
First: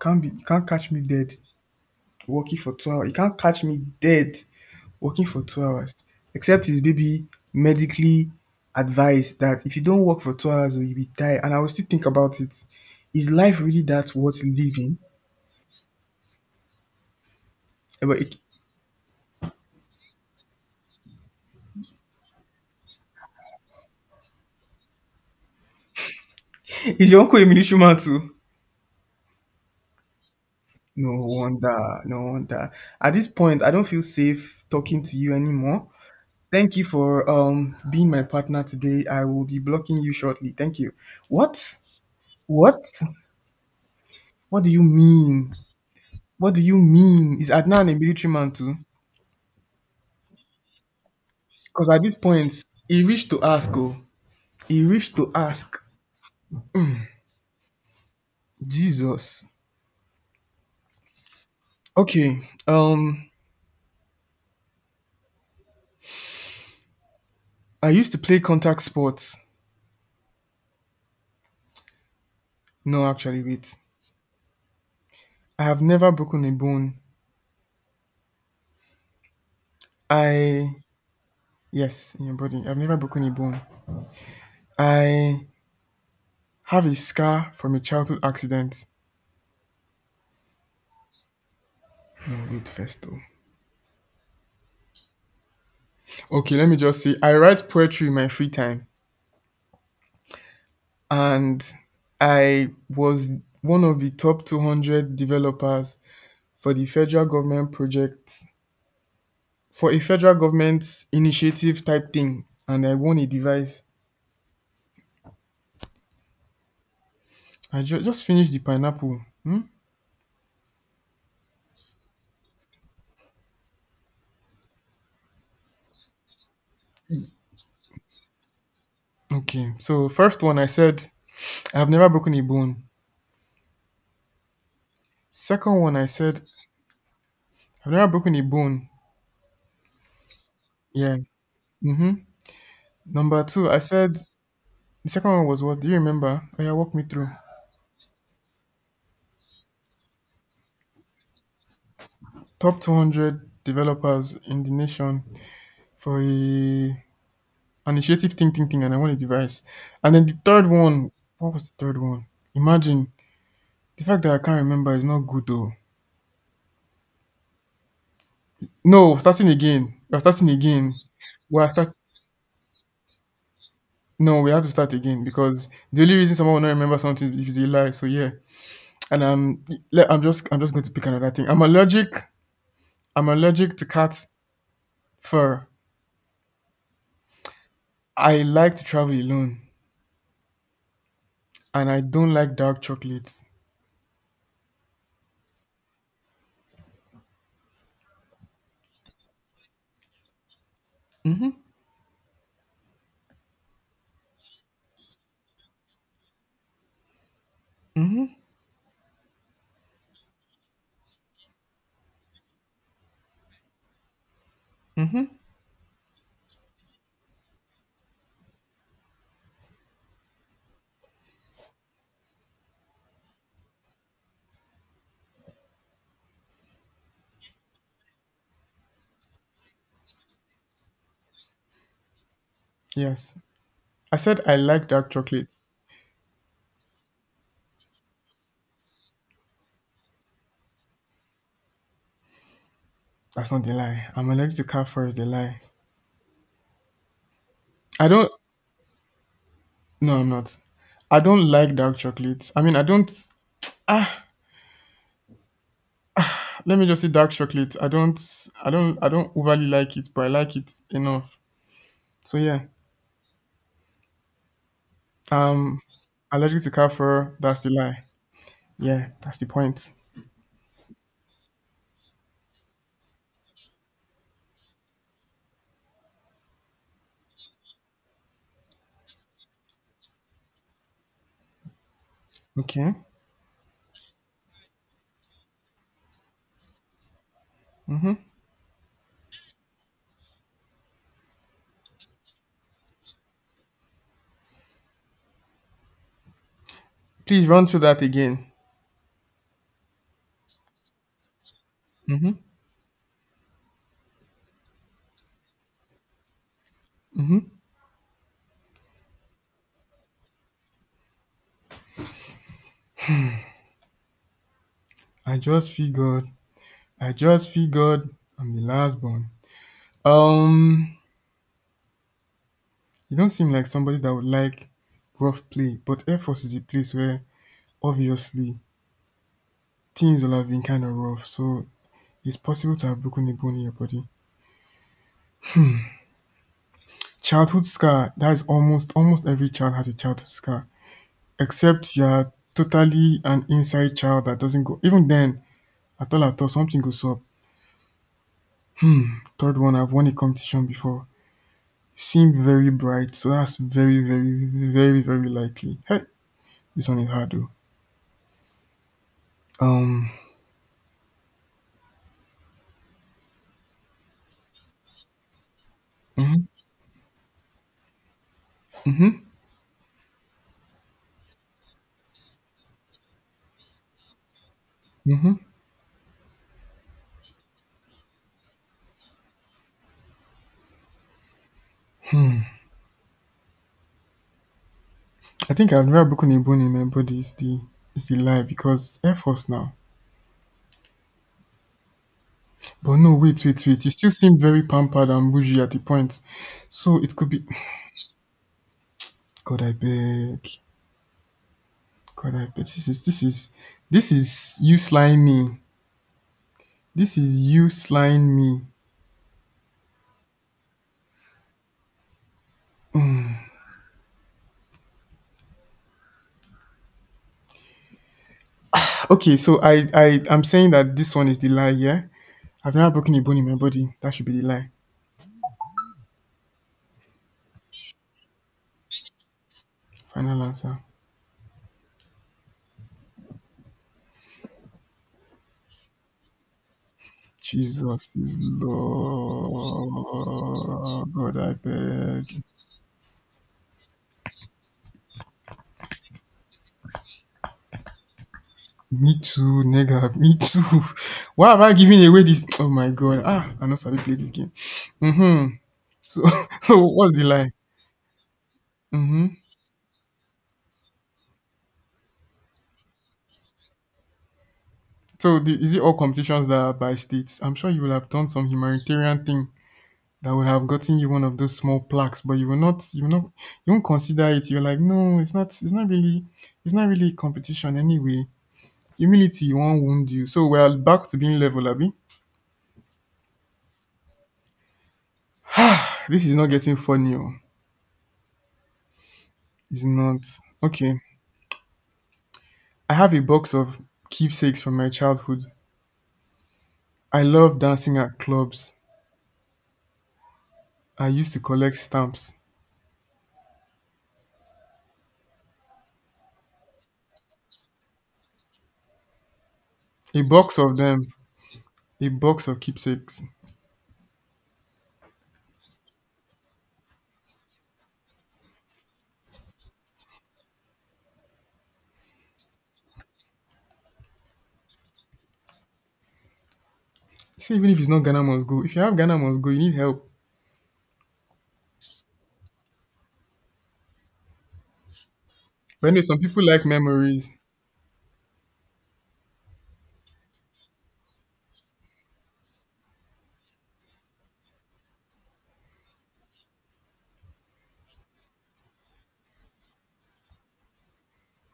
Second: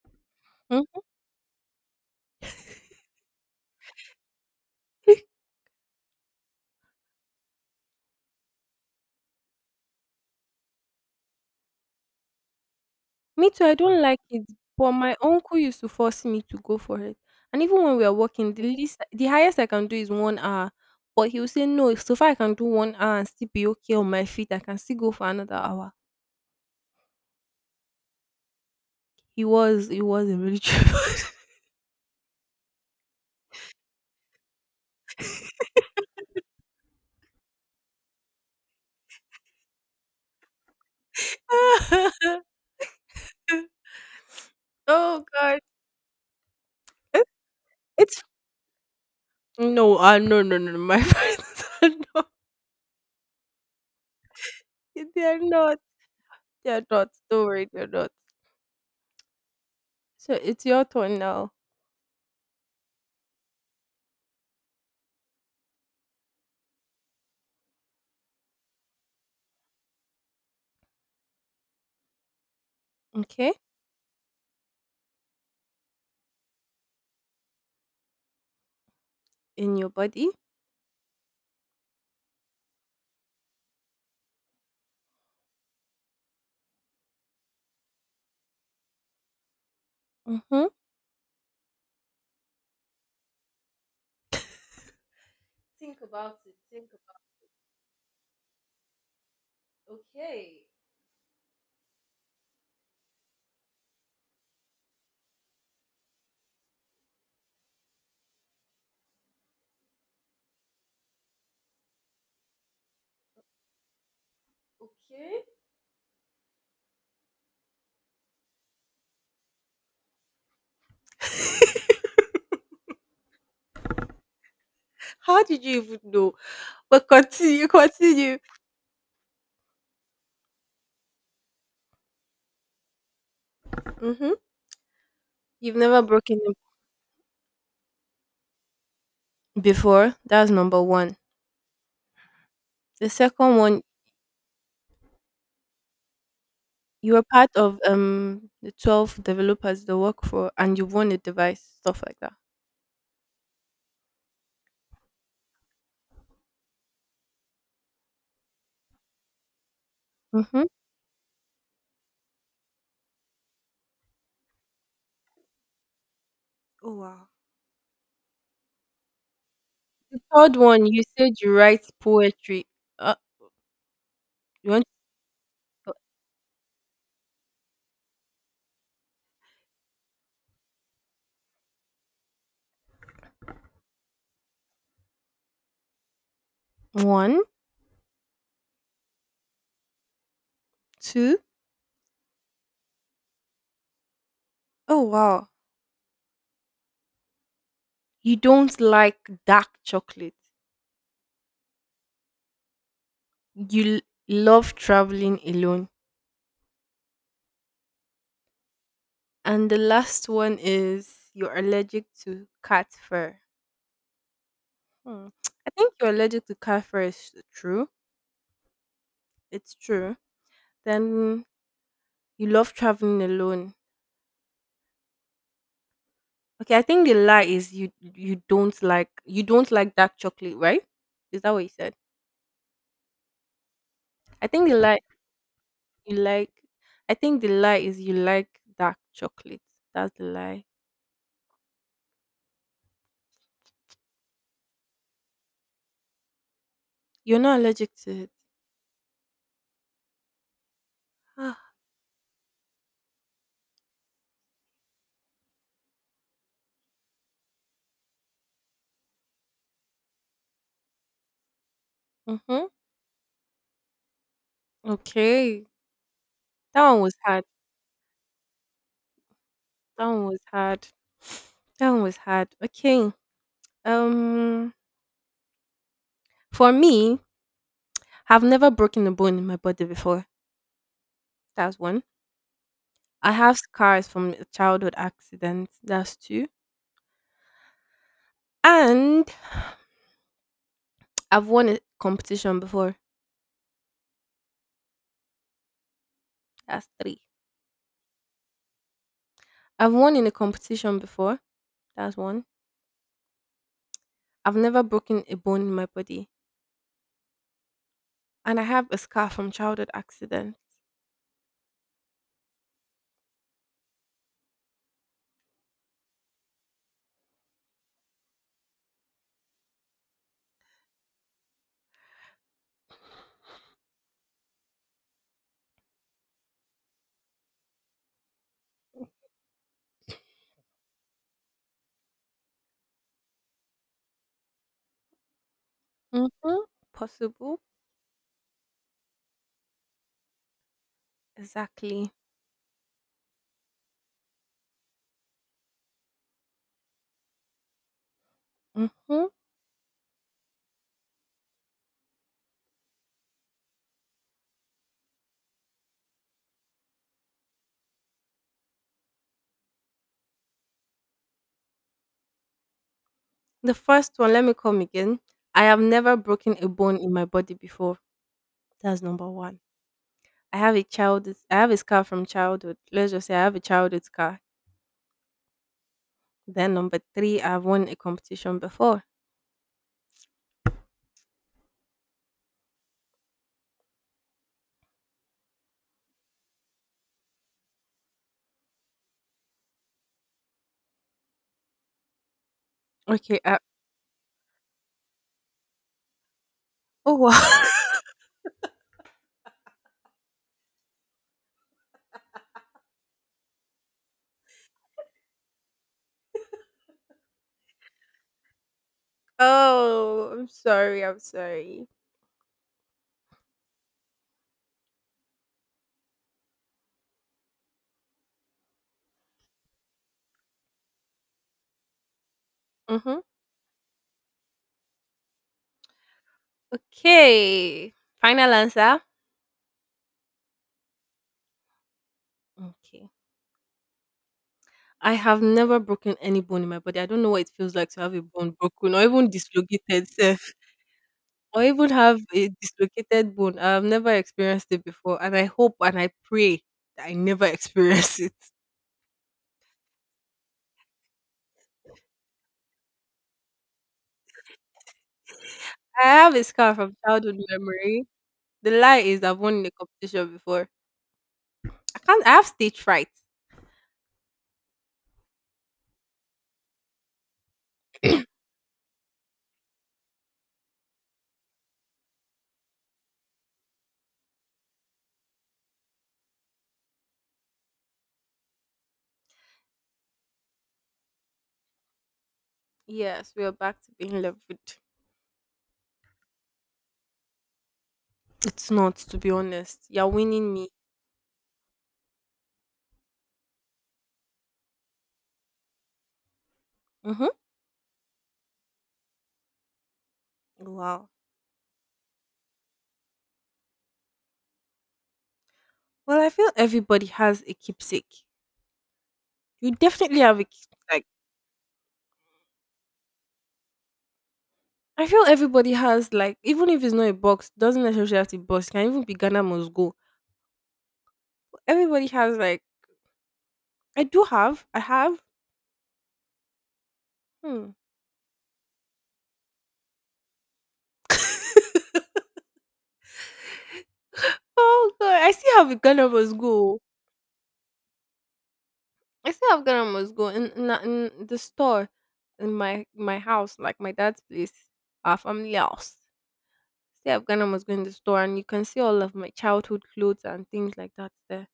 Speaker 2: Can't be. You can't
Speaker 1: Mm.
Speaker 2: catch me dead working for 2 hours. You can't catch me dead working for 2 hours. Except it's baby medically advised that if you don't work for 2 hours, oh, you'll be tired. And I will still think about it. Is
Speaker 1: me
Speaker 2: life
Speaker 1: too, I
Speaker 2: really
Speaker 1: don't
Speaker 2: that
Speaker 1: like
Speaker 2: worth
Speaker 1: it. But
Speaker 2: living?
Speaker 1: my uncle used to force me to go for it. And even when we
Speaker 2: Eh,
Speaker 1: are
Speaker 2: but
Speaker 1: walking, the highest I can do is 1 hour. But he will say no, so far I can do 1 hour and still be okay on my feet, I can still go for another hour.
Speaker 2: is your uncle a military man too?
Speaker 1: He was a military.
Speaker 2: No wonder, no wonder. At this point, I don't feel safe talking to you anymore. Thank you for being my partner today. I will be blocking you shortly. Thank you. What? What? What do you
Speaker 1: Oh
Speaker 2: mean?
Speaker 1: god.
Speaker 2: What do you
Speaker 1: It-
Speaker 2: mean? Is Adnan a
Speaker 1: It's
Speaker 2: military man too?
Speaker 1: No, no, no, no, no. My friends
Speaker 2: Because
Speaker 1: are
Speaker 2: at this
Speaker 1: not.
Speaker 2: point, he reached to ask. Oh, he reached
Speaker 1: They
Speaker 2: to
Speaker 1: are
Speaker 2: ask.
Speaker 1: not. They are not. Don't worry, they're not.
Speaker 2: Jesus.
Speaker 1: So it's your turn now.
Speaker 2: Okay. Um, I used to play contact sports. No, actually,
Speaker 1: Okay,
Speaker 2: wait. I have never broken a bone.
Speaker 1: in your body.
Speaker 2: I, yes, in your body. I've never broken a bone. I have a scar from a childhood accident.
Speaker 1: Mm-hmm.
Speaker 2: No, wait first though.
Speaker 1: Think about it.
Speaker 2: Okay, let me
Speaker 1: Think
Speaker 2: just say I write poetry in my free time,
Speaker 1: about Okay.
Speaker 2: and I was one of the top 200 developers for the federal government project for a federal government initiative type thing, and I won a device.
Speaker 1: Okay.
Speaker 2: I just finished the pineapple. Hmm?
Speaker 1: How did you even know? But continue, continue.
Speaker 2: Okay, so first one I said I've never broken a bone.
Speaker 1: Mm-hmm. You've
Speaker 2: Second one
Speaker 1: never
Speaker 2: I
Speaker 1: broken
Speaker 2: said
Speaker 1: it
Speaker 2: I've never broken a bone.
Speaker 1: before. That's number one.
Speaker 2: Yeah. Mm-hmm.
Speaker 1: The
Speaker 2: Number
Speaker 1: second
Speaker 2: two, I
Speaker 1: one,
Speaker 2: said the second one was what? Do you remember? Oh yeah, walk me
Speaker 1: you were
Speaker 2: through.
Speaker 1: part of the 12 developers that work for, and you won a device, stuff like that.
Speaker 2: Top 200 developers in the nation for a initiative thing, thing, thing, and I want a device. And then the
Speaker 1: Mm-hmm.
Speaker 2: third one, what was the third one? Imagine the fact that I can't remember is not good though.
Speaker 1: Oh wow.
Speaker 2: No, starting again. We're starting
Speaker 1: Third one,
Speaker 2: again.
Speaker 1: you said you
Speaker 2: We are
Speaker 1: write
Speaker 2: start.
Speaker 1: poetry. Uh,
Speaker 2: No, we have to
Speaker 1: you want
Speaker 2: start again because the only reason someone will not remember something is if it's a lie. So yeah, and I'm just going to pick another thing. I'm allergic to cat fur.
Speaker 1: one,
Speaker 2: I like to travel alone
Speaker 1: two?
Speaker 2: and I don't like dark chocolate.
Speaker 1: Oh wow! You don't like dark chocolate. You love traveling alone. And the last one is you're allergic to cat fur. Hmm. I think you're allergic to cat fur is true. It's true. Then you love traveling alone. Okay, I think the lie is you don't like dark chocolate, right? Is that what you said?
Speaker 2: Yes. I said
Speaker 1: I
Speaker 2: I
Speaker 1: think the
Speaker 2: like
Speaker 1: lie
Speaker 2: dark chocolate.
Speaker 1: You like I think the lie is you like dark chocolate. That's the lie.
Speaker 2: That's not the lie. I'm allergic to cat fur is the lie.
Speaker 1: You're not allergic
Speaker 2: I
Speaker 1: to it.
Speaker 2: don't No I'm not. I don't
Speaker 1: Ah.
Speaker 2: like dark chocolate. I mean I don't let me just say dark chocolate. I don't overly like it, but I like it enough. So yeah.
Speaker 1: Mhm. Okay.
Speaker 2: Um allergic to
Speaker 1: That
Speaker 2: cat
Speaker 1: one was
Speaker 2: fur,
Speaker 1: hard.
Speaker 2: that's the lie. Yeah, that's the point.
Speaker 1: That one was hard. That one was hard. Okay. Um for me, I've never broken a bone in my body before. That's one.
Speaker 2: Okay.
Speaker 1: I have scars from a childhood accident. That's two. And I've won a competition before. That's three.
Speaker 2: Please run through that again.
Speaker 1: I've won in a competition before. That's
Speaker 2: Hmm.
Speaker 1: one. I've never broken a bone in my body. And I have a scar from childhood accident.
Speaker 2: I just figured I just figured I'm the last born. Um, you don't seem like somebody that would like rough play, but Air Force is a place where obviously things will have been kind of rough, so it's possible to have broken a bone in your body.
Speaker 1: Mhm. Possible.
Speaker 2: Childhood scar, that is almost every child has a childhood scar, except
Speaker 1: Exactly.
Speaker 2: you're totally an inside child that doesn't go. Even then, at all, something goes up.
Speaker 1: Mhm.
Speaker 2: Third one, I've won a competition before. You seem very bright, so that's very, very, very, very likely. Hey, this one is hard though. Um,
Speaker 1: The first one, let me come again. I have never
Speaker 2: mhm,
Speaker 1: broken a bone in my body before. That's number 1. I have a scar from childhood. Let's just say I have a childhood scar.
Speaker 2: mhm.
Speaker 1: Then number 3, I've won a competition before.
Speaker 2: I think I've never broken a bone in my body. Is the lie because Air Force now. But no,
Speaker 1: Okay.
Speaker 2: wait. You still seem very pampered and bougie at the point. So
Speaker 1: Oh
Speaker 2: it could be.
Speaker 1: wow.
Speaker 2: God, I beg. God, I beg. This is you slying me. This is you slying me.
Speaker 1: Oh, I'm sorry. I'm sorry.
Speaker 2: Okay, so I'm saying that this one is the lie. Yeah, I've never broken
Speaker 1: Mhm.
Speaker 2: a bone in my body. That should be the lie.
Speaker 1: Okay. Final answer.
Speaker 2: Final answer.
Speaker 1: Okay. I have never broken any bone in my body. I don't know what it feels like to have
Speaker 2: Jesus
Speaker 1: a
Speaker 2: is
Speaker 1: bone broken, or even dislocated self,
Speaker 2: Lord. God, I
Speaker 1: or even have
Speaker 2: beg.
Speaker 1: a dislocated bone. I've never experienced it before, and I hope and I pray that I never experience it.
Speaker 2: Me too, nigga. Me too. Why am I giving away this? Oh my God. Ah, I know Sabi play this game. Mm-hmm.
Speaker 1: I
Speaker 2: So,
Speaker 1: have a scar
Speaker 2: so
Speaker 1: from
Speaker 2: what's the
Speaker 1: childhood
Speaker 2: line?
Speaker 1: memory. The lie is
Speaker 2: Mm-hmm.
Speaker 1: I've won in a competition before. I can't I have stage fright.
Speaker 2: So, the, is it all competitions that are by states? I'm sure you will have done some humanitarian thing that would have gotten you one of those small plaques, but you will not. You will not. You won't consider it. You're like, no, it's not. It's not really. It's not really a competition anyway. Humility won't wound you. So we are back to being level, Abby.
Speaker 1: Yes, we are back to being leveled.
Speaker 2: This is not getting funny oh.
Speaker 1: It's not, to be
Speaker 2: It's
Speaker 1: honest. You're
Speaker 2: not.
Speaker 1: winning me.
Speaker 2: Okay. I have a box of keepsakes from my childhood. I
Speaker 1: Mm-hmm.
Speaker 2: love dancing at clubs.
Speaker 1: Wow.
Speaker 2: I used to collect stamps.
Speaker 1: Well, I feel everybody has a keepsake. You definitely
Speaker 2: A
Speaker 1: have a
Speaker 2: box
Speaker 1: keepsake,
Speaker 2: of
Speaker 1: like.
Speaker 2: them. A box of keepsakes.
Speaker 1: I feel everybody has, like, even if it's not a box, doesn't necessarily have to be box. It can even be Ghana must go. Everybody has like I do have. I have.
Speaker 2: See,
Speaker 1: Hmm.
Speaker 2: even if it's not Ghana must go. If you have Ghana must go, you need help.
Speaker 1: Oh god, I still have a
Speaker 2: But anyway,
Speaker 1: Ghana
Speaker 2: some
Speaker 1: Must
Speaker 2: people like
Speaker 1: Go.
Speaker 2: memories.
Speaker 1: I still have Ghana Must Go in, in the store in my house, like my dad's place, our family house. Still have Ghana Must Go in the store, and you can see all of my childhood clothes and things like that there.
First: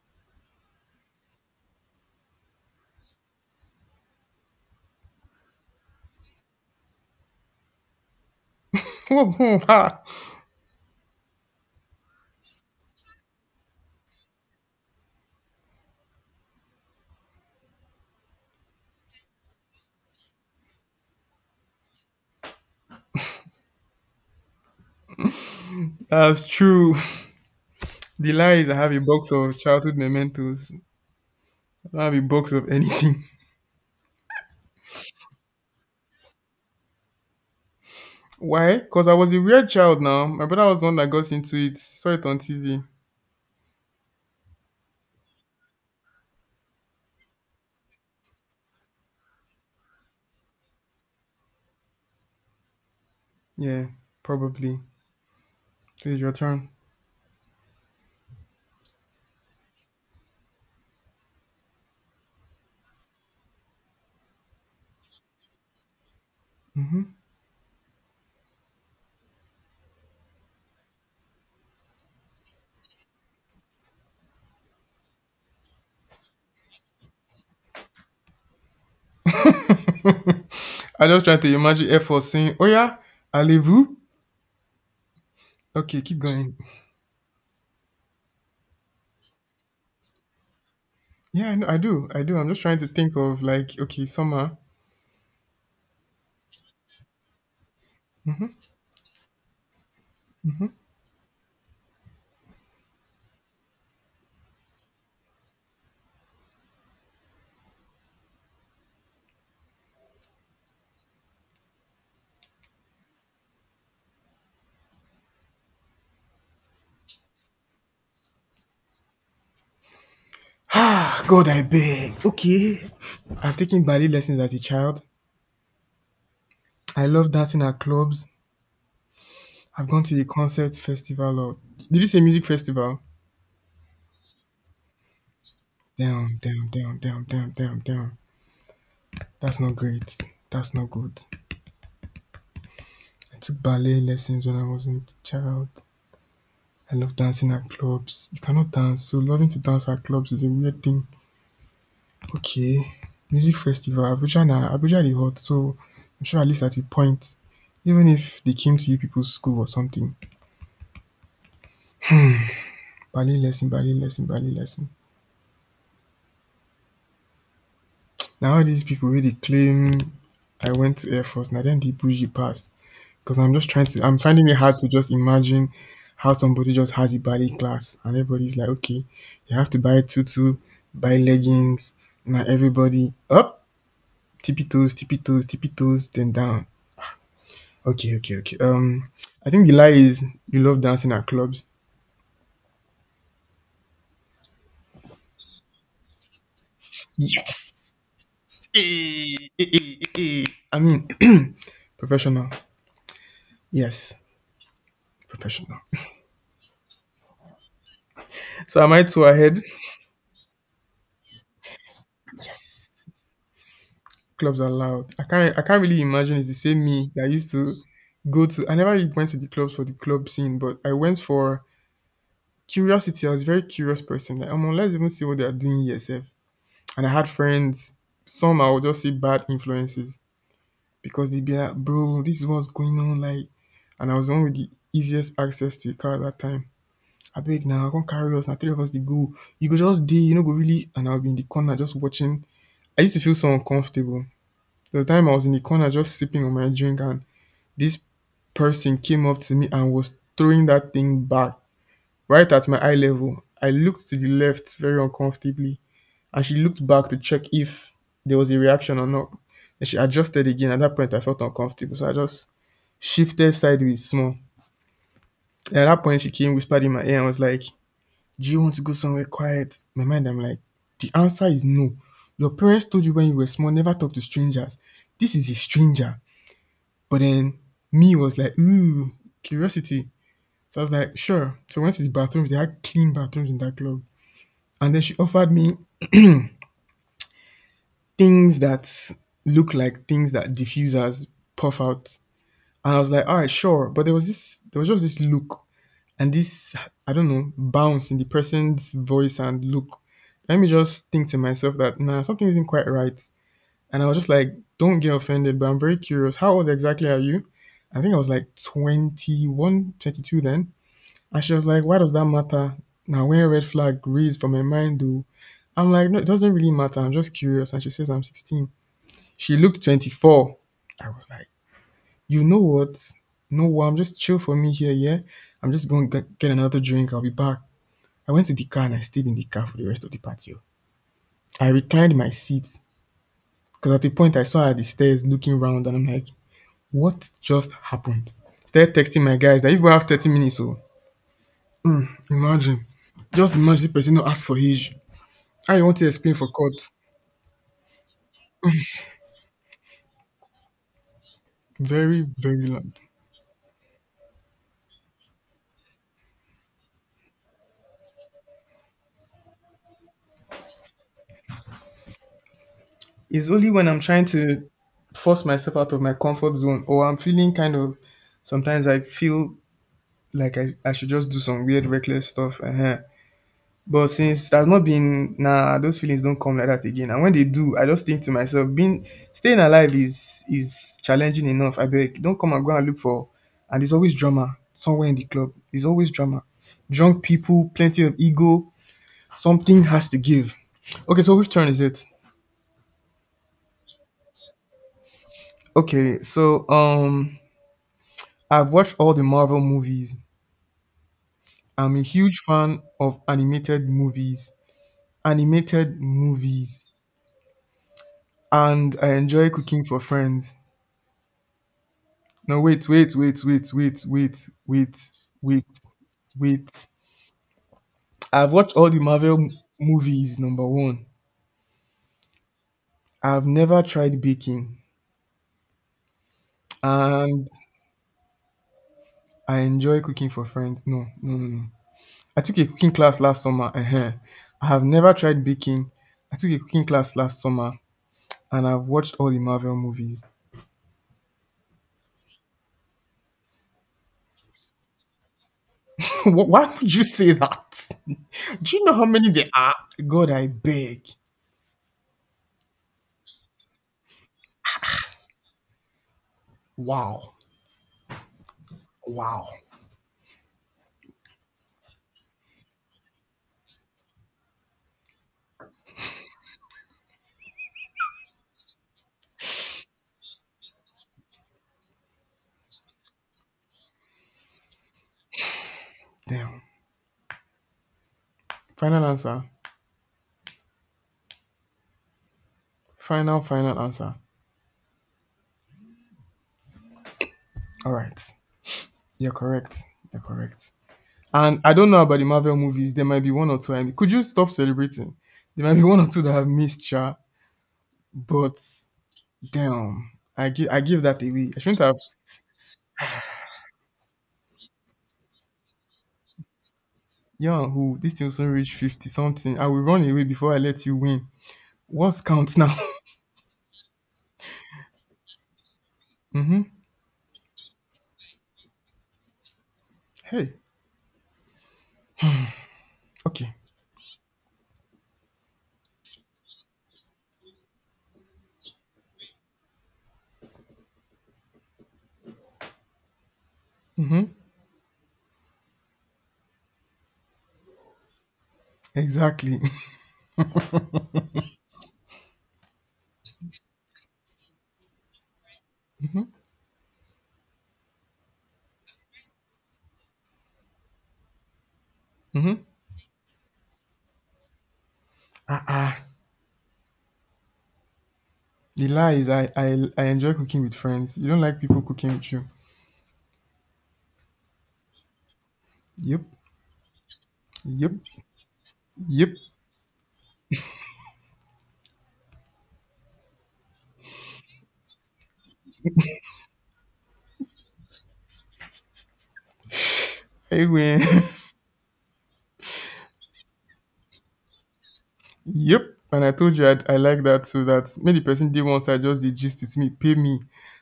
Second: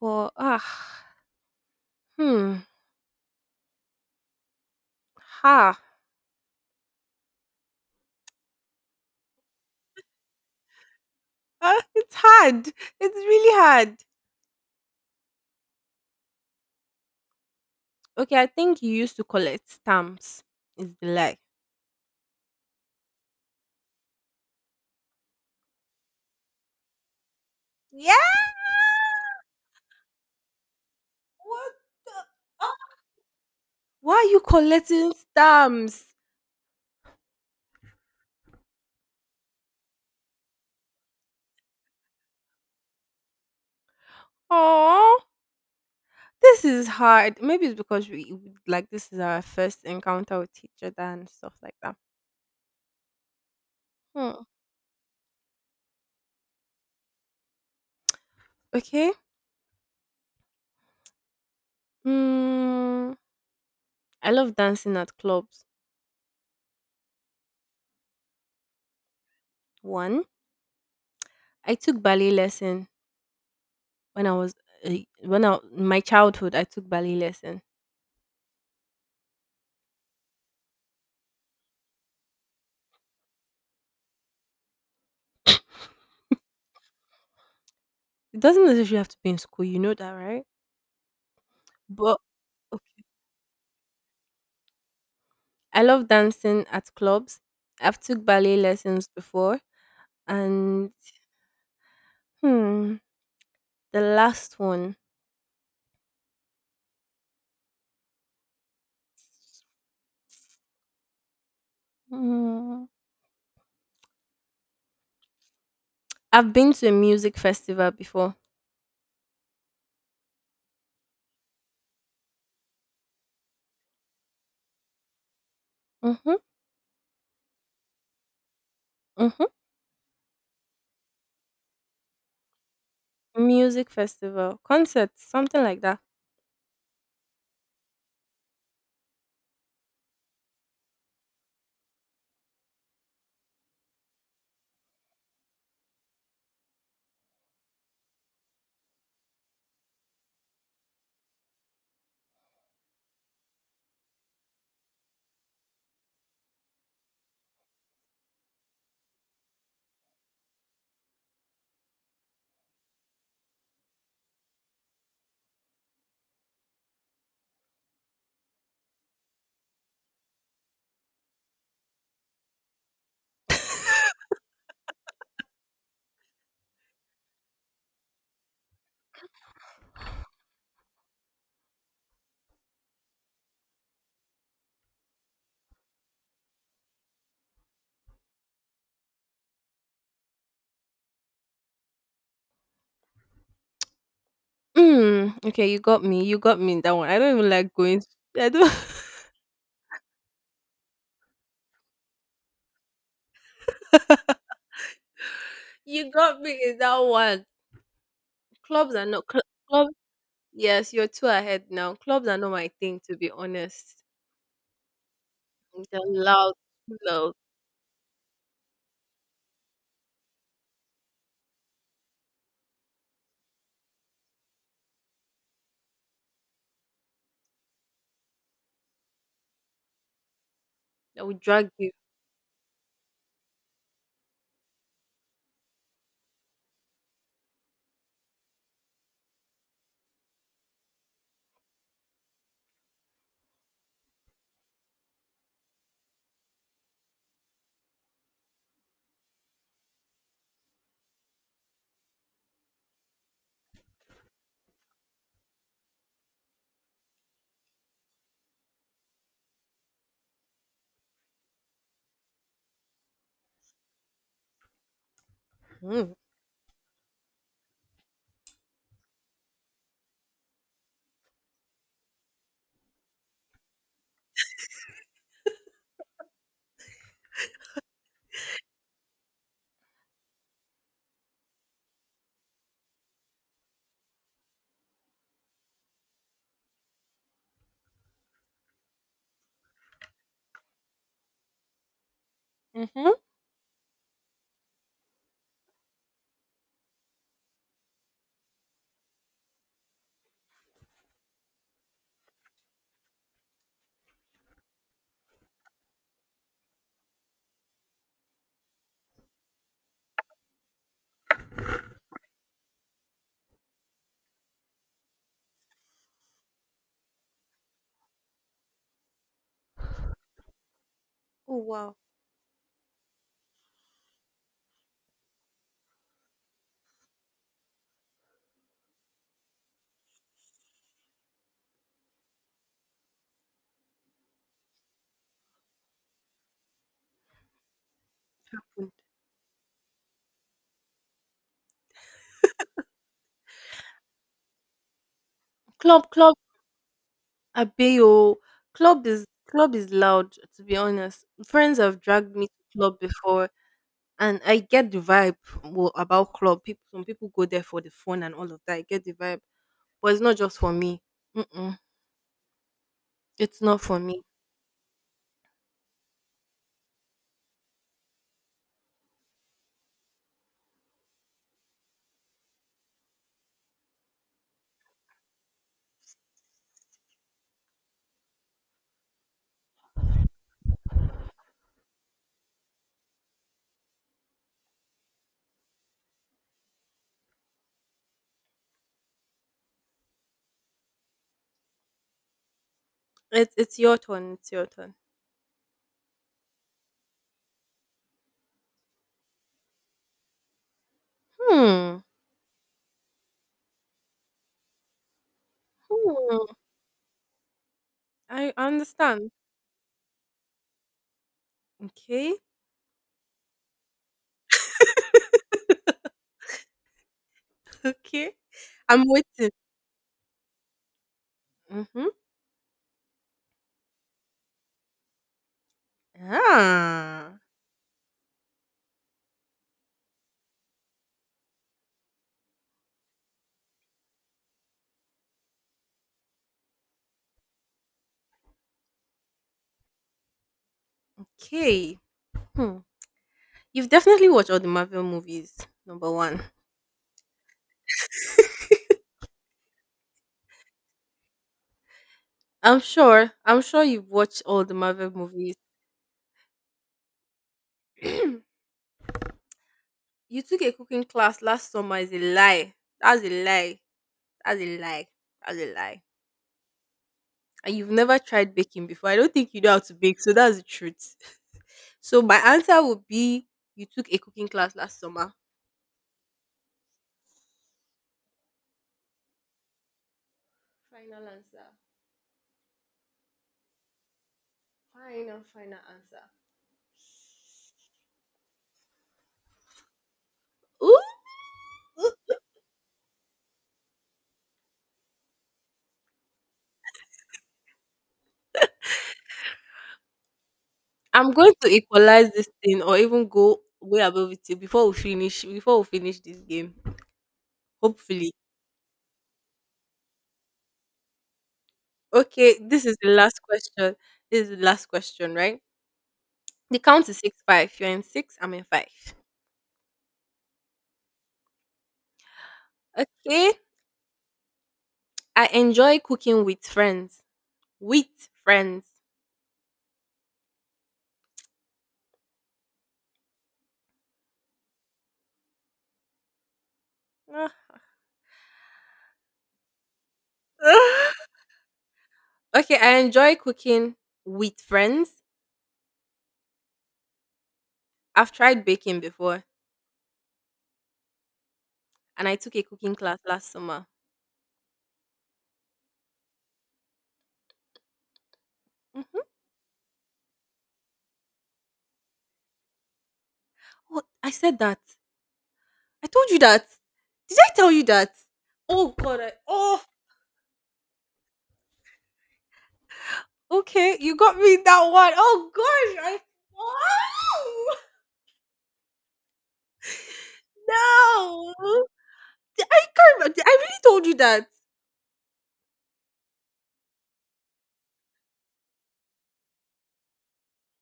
Speaker 1: But ah, hmm, ha, ah, it's hard. It's really hard. Okay, I think you used to collect stamps. Is the lie?
Speaker 2: That's true. The
Speaker 1: Yeah.
Speaker 2: lie is I have a box of childhood mementos.
Speaker 1: What?
Speaker 2: I don't have
Speaker 1: The?
Speaker 2: a box of anything.
Speaker 1: Why are you collecting stamps?
Speaker 2: Why? Because I was a weird child now. My brother was the one that got into it. Saw it on TV.
Speaker 1: Oh, this is hard. Maybe it's because we, like, this is our first encounter with each other and stuff like that.
Speaker 2: Yeah,
Speaker 1: Hmm.
Speaker 2: probably. So it's your turn.
Speaker 1: Okay. Mm, I love dancing at clubs. One, I took ballet lesson when I was uh, when I in my childhood. I took ballet lesson.
Speaker 2: I just trying to imagine Air Force saying, oh yeah, allez-vous? Okay, keep going.
Speaker 1: It doesn't necessarily have to be in school. You know that, right?
Speaker 2: Yeah, I know, I do.
Speaker 1: But
Speaker 2: I do. I'm just trying to
Speaker 1: okay.
Speaker 2: think of like, okay, summer.
Speaker 1: I love dancing at clubs. I've took ballet lessons before, and hmm, the last one. Mm, I've been to a music festival before.
Speaker 2: Ah, God, I beg. Okay. I've taken ballet lessons as a child.
Speaker 1: Mhm,
Speaker 2: I love dancing at clubs.
Speaker 1: mhm.
Speaker 2: I've gone to the concert festival or did you say music festival?
Speaker 1: Music festival, concerts, something like that.
Speaker 2: Damn, damn, damn, damn, damn, damn, damn. That's not great. That's not good. I took ballet lessons when I was a child. I love dancing at clubs. You cannot dance, so loving to dance at clubs is a weird thing. Okay, music festival. Abuja na Abuja dey hot, so I'm sure at least at a point, even if they came to you people's school or something, ballet lesson, ballet lesson, ballet lesson. Now all these people really claim I went to air force na dem dey bougie pass because I'm finding it hard to just imagine how somebody just has a ballet class and everybody's like, okay, you have to buy tutu, buy leggings, now everybody up, tippy toes, tippy toes, tippy toes, then down. Okay, okay, okay. I think the lie is you love dancing at clubs.
Speaker 1: Mm, okay, you got me. You got me in that one. I don't even like
Speaker 2: Yes!
Speaker 1: going. I don't.
Speaker 2: Hey, hey, hey, hey, hey. I mean professional. Yes, professional.
Speaker 1: You got me in that one.
Speaker 2: So am
Speaker 1: Clubs
Speaker 2: I
Speaker 1: are
Speaker 2: two
Speaker 1: not
Speaker 2: ahead?
Speaker 1: clubs. Yes, you're too ahead now. Clubs are not my thing, to be honest.
Speaker 2: Clubs are loud. I can't
Speaker 1: They're
Speaker 2: really imagine it's
Speaker 1: loud,
Speaker 2: the same
Speaker 1: too
Speaker 2: me that
Speaker 1: loud.
Speaker 2: used to go to I never really went to the clubs for the club scene, but I went for curiosity. I was a very curious person. Like, let's even see what they are doing here, sef. And I had friends, some I would just say bad influences
Speaker 1: I
Speaker 2: because
Speaker 1: will
Speaker 2: they'd be
Speaker 1: drag
Speaker 2: like,
Speaker 1: you.
Speaker 2: bro, this is what's going on, like and I was the one with the easiest access to a car at that time. I beg now, come carry us, and three of us they go. You go just day, go really and I'll be in the corner just watching. I used to feel so uncomfortable. The time I was in the corner just sipping on my drink and this person came up to me and was throwing that thing back right at my eye level. I looked to the left very uncomfortably and she looked back to check if there was a reaction or not. Then she adjusted again. At that point, I felt uncomfortable. So I just shifted sideways small. And at that
Speaker 1: Mm.
Speaker 2: point, she came, whispered in my ear, and was like, do you want to go somewhere quiet? In my mind, I'm like, the answer is no. Your parents told you when you were small, never talk to strangers. This is a stranger. But then me was like, ooh, curiosity. So I was like, sure. So I went to the bathrooms. They had clean bathrooms in that club. And then she offered me things that look like things that diffusers puff out. And I was
Speaker 1: Mhm.
Speaker 2: like, all right, sure. But there was just this look and this, I don't know, bounce in the person's voice and look. Let me just think to myself that, nah, something isn't quite right. And I was just like, don't get offended, but I'm very curious. How old exactly are you? I think I was like 21, 22 then. And she was like, why does that matter? Now, when red flag raised from my mind, though, I'm like, no, it doesn't really matter. I'm just curious. And she says, I'm 16. She looked 24. I was like,
Speaker 1: Oh wow.
Speaker 2: you know what? No, well, I'm just chill for me here, yeah? I'm just going to get another drink. I'll be back. I went to the car and I stayed in the car for the rest of the patio. I reclined my seat because at the point I saw her at the stairs looking round and I'm like, what just happened? Started texting my guys that if we have 30 minutes, so imagine. Just imagine this person not ask for age. How you want
Speaker 1: Club,
Speaker 2: to
Speaker 1: club
Speaker 2: explain for court?
Speaker 1: Abeyo, club is loud, to be honest. Friends have
Speaker 2: Very,
Speaker 1: dragged me to
Speaker 2: very
Speaker 1: club
Speaker 2: loud.
Speaker 1: before, and I get the vibe about club. People some people go there for the fun and all of that. I get the vibe. But it's not just for me. Mm-mm.
Speaker 2: It's
Speaker 1: It's
Speaker 2: only
Speaker 1: not
Speaker 2: when
Speaker 1: for
Speaker 2: I'm
Speaker 1: me.
Speaker 2: trying to force myself out of my comfort zone or I'm feeling kind of sometimes I feel like I should just do some weird reckless stuff. But since there's not been nah, those feelings don't come like that again. And when they do, I just think to myself, being staying alive is challenging enough. I beg, don't come and go and look for and there's always drama somewhere in the club. There's always drama. Drunk people, plenty of ego, something has to give. Okay, so which turn is it?
Speaker 1: It's your turn. It's your turn.
Speaker 2: Okay, so I've watched all the Marvel movies. I'm
Speaker 1: Hmm.
Speaker 2: a huge fan of animated movies. Animated
Speaker 1: Hmm.
Speaker 2: movies.
Speaker 1: I
Speaker 2: And I
Speaker 1: understand.
Speaker 2: enjoy cooking for friends.
Speaker 1: Okay.
Speaker 2: No, wait, wait, wait, wait, wait, wait, wait, wait, wait.
Speaker 1: Okay.
Speaker 2: I've watched all the
Speaker 1: I'm
Speaker 2: Marvel
Speaker 1: waiting.
Speaker 2: m- movies, number one.
Speaker 1: Mm-hmm.
Speaker 2: I've never tried baking.
Speaker 1: Ah.
Speaker 2: And I enjoy cooking for friends. No, no, no, no. I took a cooking class last summer. I have never tried baking. I took a cooking class last summer and I've watched all the Marvel movies.
Speaker 1: Okay. Hmm. You've definitely watched all the Marvel movies, number one.
Speaker 2: Wh- why would you say that? Do you know how many there are? God, I beg.
Speaker 1: I'm sure. I'm sure you've watched all the Marvel movies.
Speaker 2: Wow.
Speaker 1: You
Speaker 2: Wow.
Speaker 1: took a cooking class last summer is a lie. That's a lie. That's a lie. That's a lie. And you've never tried baking before. I don't think you know how to bake, so that's the truth. So my answer would be you took a cooking class last summer.
Speaker 2: Damn. Final answer.
Speaker 1: Final answer.
Speaker 2: Final, final answer.
Speaker 1: Final, final answer.
Speaker 2: All right. You're correct. You're correct.
Speaker 1: Ooh,
Speaker 2: And I don't know about the
Speaker 1: ooh.
Speaker 2: Marvel movies. There might be one or two. I could you stop celebrating? There might be one or two that I've missed, Sha. But damn, I give that
Speaker 1: I'm
Speaker 2: away.
Speaker 1: going
Speaker 2: I
Speaker 1: to
Speaker 2: shouldn't have.
Speaker 1: equalize this thing or even go way above it till before we finish this game.
Speaker 2: Yeah, who this thing
Speaker 1: Hopefully.
Speaker 2: also reached 50 something. I will run away before I let you win. What's
Speaker 1: Okay,
Speaker 2: count now?
Speaker 1: this is the last question. This is the last question, right?
Speaker 2: Mm-hmm.
Speaker 1: The count is 6-5. You're in six, I'm in five.
Speaker 2: Hey,
Speaker 1: Okay.
Speaker 2: okay,
Speaker 1: I enjoy cooking with friends. With friends. Ah.
Speaker 2: exactly.
Speaker 1: Okay, I enjoy cooking with friends. I've tried baking before, and I took
Speaker 2: Mm-hmm.
Speaker 1: a cooking class last summer.
Speaker 2: Ah ah. The lie
Speaker 1: Mhm.
Speaker 2: is I enjoy cooking with friends. You don't like people cooking with you.
Speaker 1: What? I said that. I
Speaker 2: Yep,
Speaker 1: told you that. Did I tell you
Speaker 2: yep,
Speaker 1: that? Oh god,
Speaker 2: yep.
Speaker 1: oh okay, you got me that one. Oh gosh, I
Speaker 2: I win.
Speaker 1: No! I can't remem I really told you that.
Speaker 2: Yep. And I told you I like that so that maybe the person did once I just did gist with me, pay me,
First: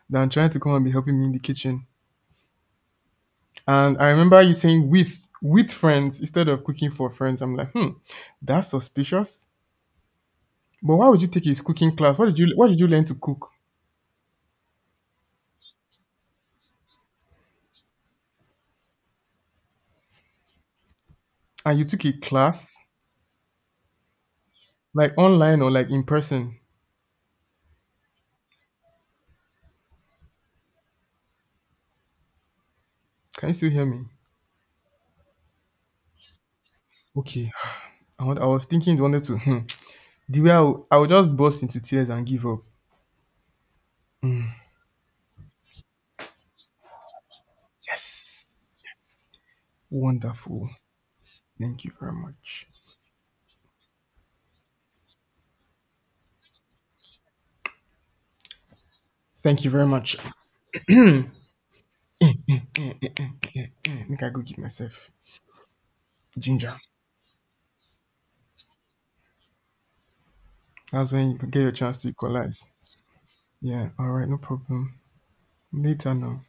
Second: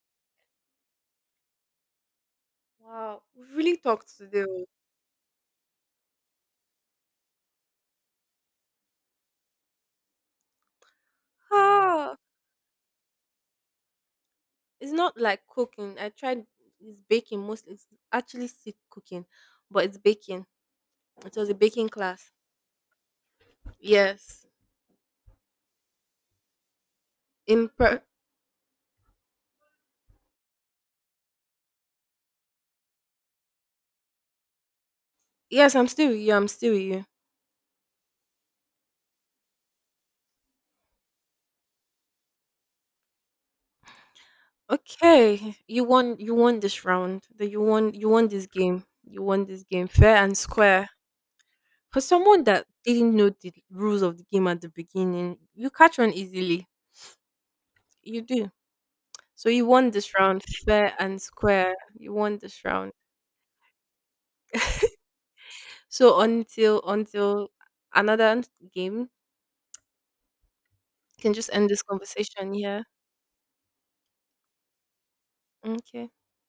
Speaker 2: than trying to come and be helping me in the kitchen.
Speaker 1: Wow, we really
Speaker 2: And I
Speaker 1: talked
Speaker 2: remember
Speaker 1: today
Speaker 2: you
Speaker 1: oh.
Speaker 2: saying with friends instead of cooking for friends. I'm like, hmm, that's suspicious. But why would you take a cooking
Speaker 1: Ah,
Speaker 2: class? What did you learn to cook?
Speaker 1: it's not like cooking. I tried It's baking mostly. It's actually still cooking, but it's baking. It was a
Speaker 2: And you
Speaker 1: baking
Speaker 2: took a
Speaker 1: class.
Speaker 2: class
Speaker 1: Yes.
Speaker 2: like online or like in person.
Speaker 1: In pre
Speaker 2: Can you still hear me?
Speaker 1: Yes, I'm still with you, I'm still with you.
Speaker 2: Okay. I was thinking you wanted to hmm. The way I would just burst into tears and give up.
Speaker 1: Okay, you won this round. That you won this
Speaker 2: Yes.
Speaker 1: game. You won this game fair and
Speaker 2: Wonderful.
Speaker 1: square.
Speaker 2: Thank you
Speaker 1: For
Speaker 2: very
Speaker 1: someone that
Speaker 2: much.
Speaker 1: didn't know the rules of the game at the beginning, you catch on easily. You do. So
Speaker 2: Thank
Speaker 1: you
Speaker 2: you very
Speaker 1: won this
Speaker 2: much.
Speaker 1: round fair and square. You won
Speaker 2: Eh, eh,
Speaker 1: this round.
Speaker 2: eh, eh, eh, eh, eh. Make I go give myself
Speaker 1: So
Speaker 2: ginger.
Speaker 1: until another game, you
Speaker 2: That's when
Speaker 1: can
Speaker 2: you
Speaker 1: just
Speaker 2: get
Speaker 1: end
Speaker 2: your
Speaker 1: this
Speaker 2: chance to
Speaker 1: conversation.
Speaker 2: equalize.
Speaker 1: Yeah.
Speaker 2: Yeah, all right, no problem.
Speaker 1: Okay.
Speaker 2: Later now.